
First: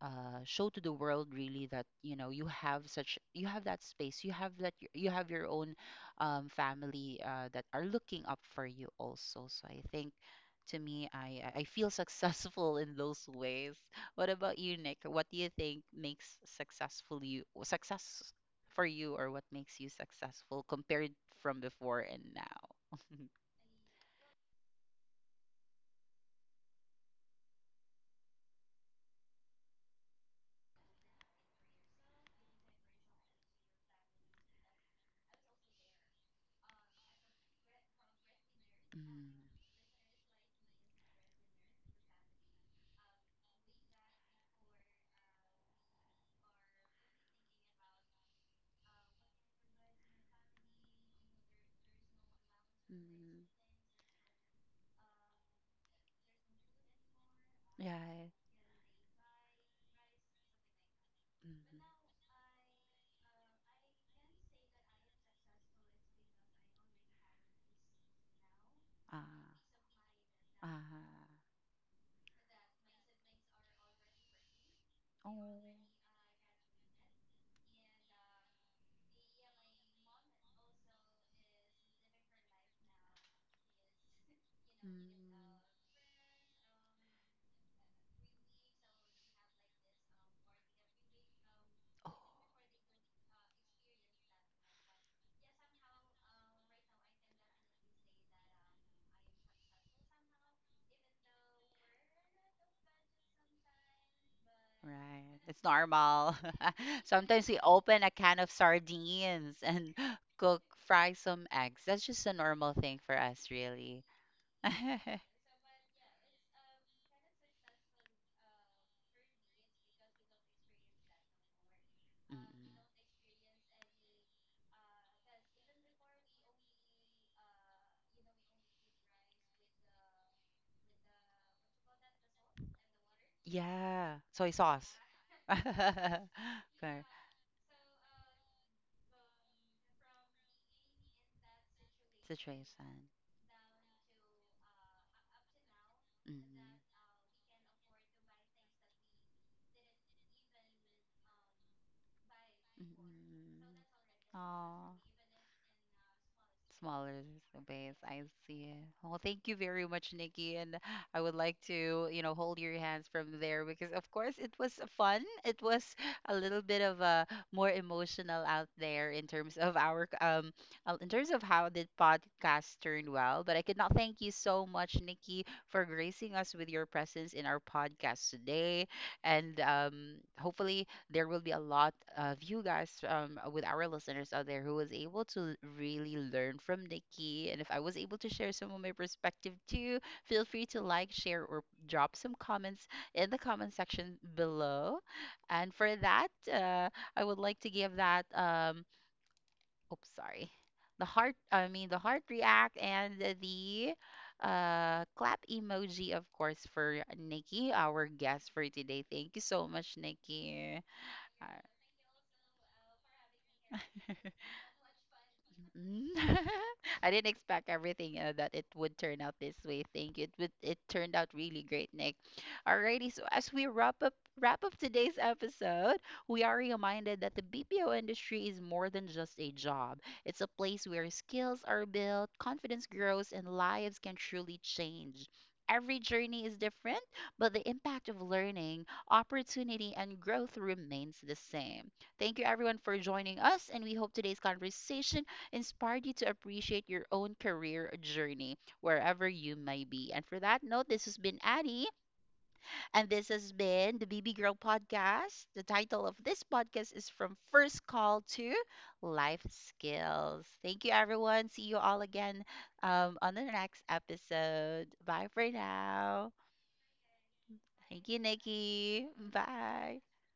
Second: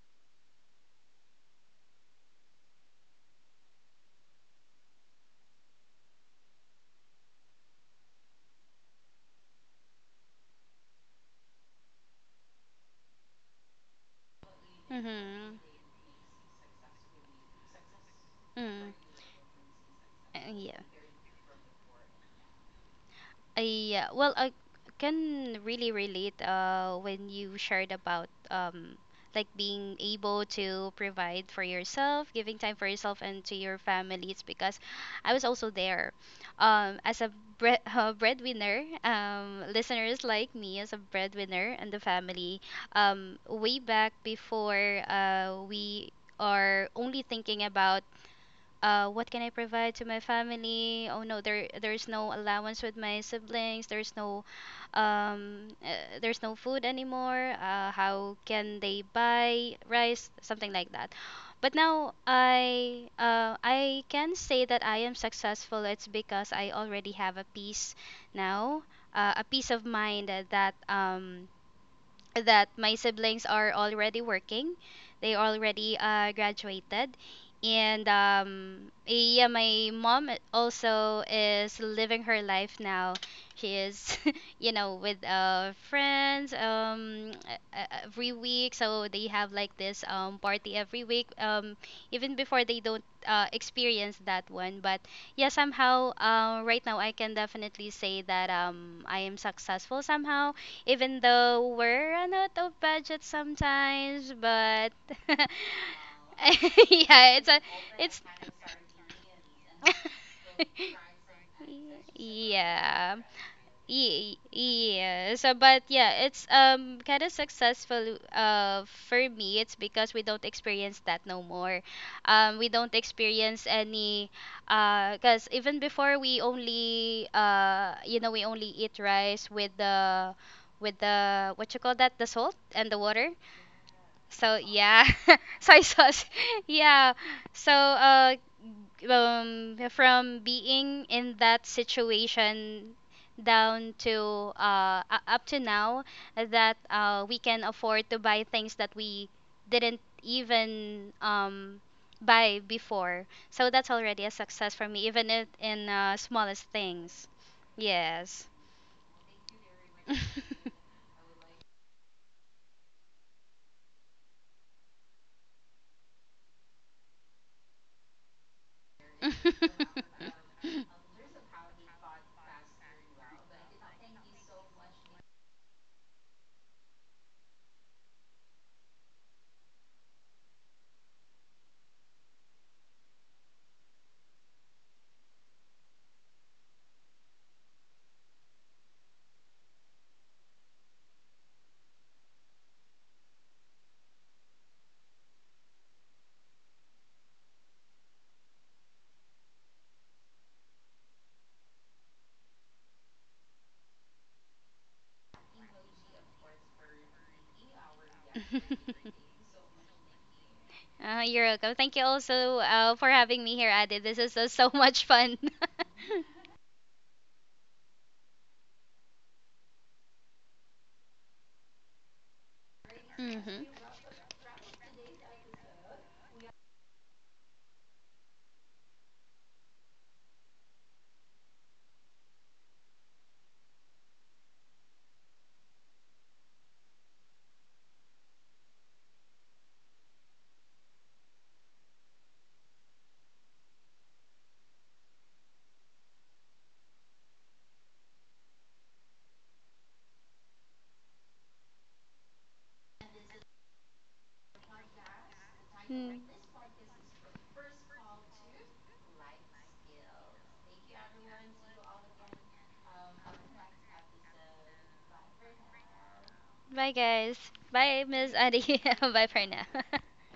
uh, show to the world really that you know you have such you have that space you have that you have your own family that are looking up for you also. So I think to me, I feel *laughs* successful in those ways. What about you, Nick? What do you Mm-hmm. think makes successful you, success for Mm. you, or what makes you successful Yeah. compared from before and now? *laughs* Yeah. Well, I can really relate when you shared about like being able to provide for yourself, giving time for yourself and to your families, because I was also there. As a *laughs* breadwinner, mm, listeners, like me as a breadwinner and the family, way back before, we are only thinking about what can I provide to my family? Oh no, there's no allowance with my mm, siblings. There's no food anymore. Yeah. How can they buy rice? Something like that. But mm, now I, I can say that I am successful. It's because I already have a peace now, a ah. peace of mind that Ah. That my siblings are already working. They Oh. already graduated. And yeah, my mom also is living her life now. She is, *laughs* you know, with Mm. Friends every week. So they have like this party every week, Oh, even before they don't experience that one. But yeah, somehow right now I can definitely say that I am successful somehow, even though we're run out of budget sometimes, but right. *laughs* It's normal. *laughs* yeah, Sometimes we open a it's can of sardines and *gasps* cook, fry *laughs* some eggs. That's just a normal thing yeah. for us, really. *laughs* Mm-mm. Yeah. So, but yeah, it's kind of successful for me. It's because we don't experience that no more. We don't experience any because even before, we only, you know, we only eat rice with the what you call that, the salt and the water. Yeah, soy So sauce. yeah. *laughs* *laughs* Soy sauce. *laughs* Correct. Yeah. So from being in that situation, Situation. down to up to now Mm-mm. that we can afford to buy things that we didn't even buy before, so Mm-mm. that's already a success for Aw. me, even if in smallest Smaller things. base. I Yes. see. Well, thank you very much, Nikki. *laughs* And I would like to, you know, hold your hands from there because, of course, it was fun. It was a little bit of a more emotional out there in terms of our, *laughs* in terms of how the podcast turned well. But I could not thank you so much, Nikki, for gracing us with your presence in our podcast today. And hopefully, there will be a lot of you guys with our listeners out there who was able to really learn from Nikki. And if I was able to share some of my perspective too, feel free to like, share, or drop some comments in the comment section below. And for that, I would like to give that, oops, sorry, the heart, I mean, the heart react and the clap emoji, of course, for Nikki, our guest for today. Thank you so much, Nikki. You're welcome. Thank you also for having me here, Adi. This is *laughs* so much fun. Mm. *laughs* I didn't expect everything that it would turn out this way. Thank you. It turned out really great, Nick. *laughs* Alrighty, so as Hmm. we wrap up today's episode, we are reminded that the BPO industry is more than just a job. It's a place where skills are built, confidence grows, and lives can truly change. Every journey is different, but the impact of learning, opportunity, and growth remains the same. Thank you everyone for joining us, and we hope today's conversation inspired you to appreciate your own career journey wherever you may be. And for that note, this has been Addie, and this has been the BB Girl Podcast. The title of this podcast is From First Call to Life Skills. Thank you, everyone. See you all again on the next episode. Bye for now. Bye, guys. Bye, Thank you, Miss Adi. *laughs* Nikki. Bye for now. *laughs* Bye.